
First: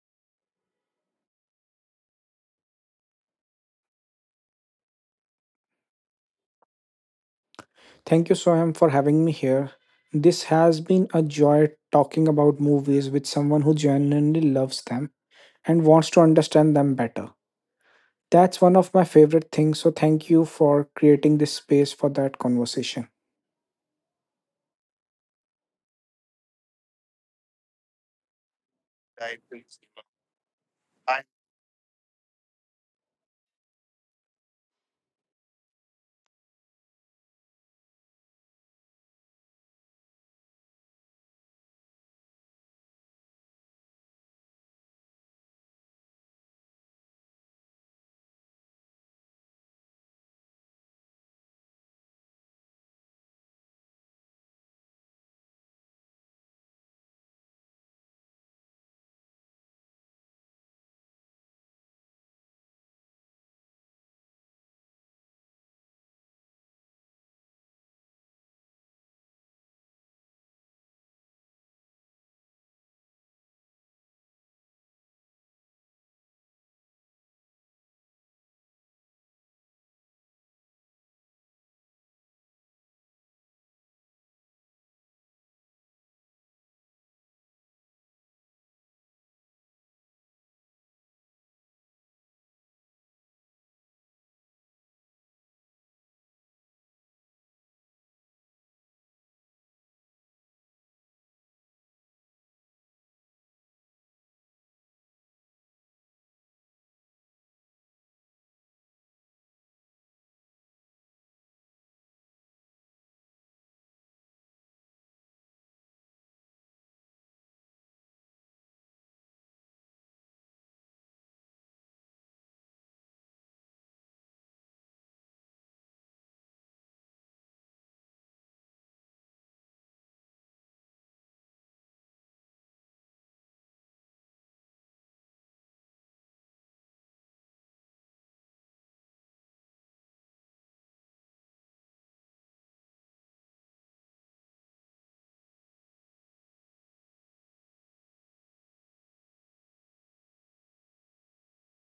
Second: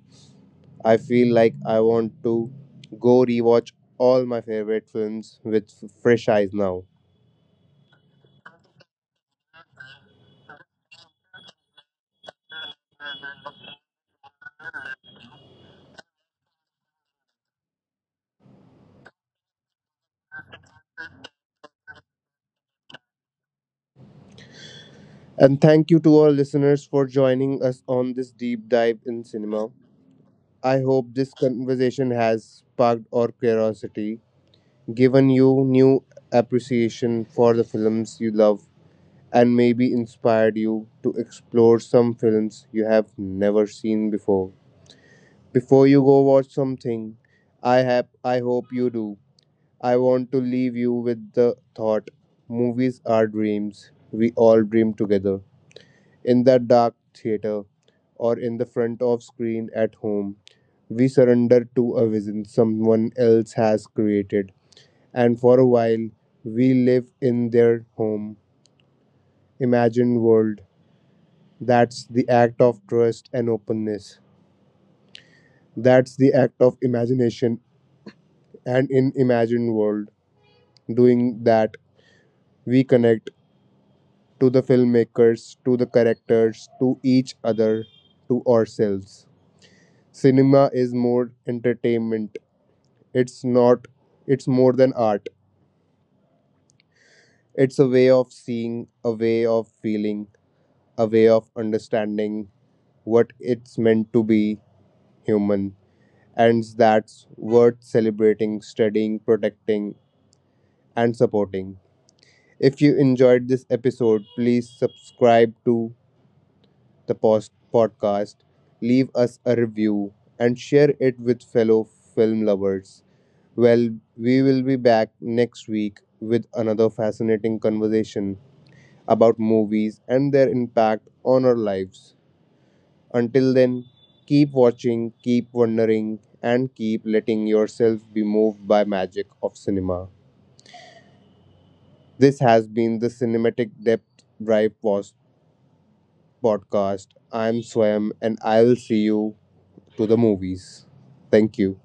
A: I feel like I want to go rewatch all my favorite films with fresh eyes now.
B: Thank you, Soham, for having me here. This has been a joy talking about movies with someone who genuinely loves them and wants to understand them better. That's one of my favorite things. So thank you for creating this space for that conversation.
A: And thank you to our listeners for joining us on this deep dive in cinema. I hope this conversation has sparked our curiosity, given you new appreciation for the films you love, and maybe inspired you to explore some films you have never seen before. Before you go watch something, I hope you do. I want to leave you with the thought movies are dreams. We all dream together. In that dark theater or in the front of screen at home, we surrender to a vision someone else has created. And for a while, we live in their home, imagined world. That's the act of trust and openness. That's the act of imagination. And in imagined world, doing that, we connect to the filmmakers, to the characters, to each other, to ourselves. Cinema is more entertainment. It's not, It's more than art. It's a way of seeing, a way of feeling, a way of understanding what it's meant to be human. And that's worth celebrating, studying, protecting, and supporting. If you enjoyed this episode, please subscribe to the podcast, leave us a review, and share it with fellow film lovers. Well, we will be back next week with another fascinating conversation about movies and their impact on our lives. Until then, keep watching, keep wondering, and keep letting yourself be moved by magic of cinema. This has been the Cinematic Depth Drive Post podcast. I'm Swayam, and I will see you to the movies. Thank you.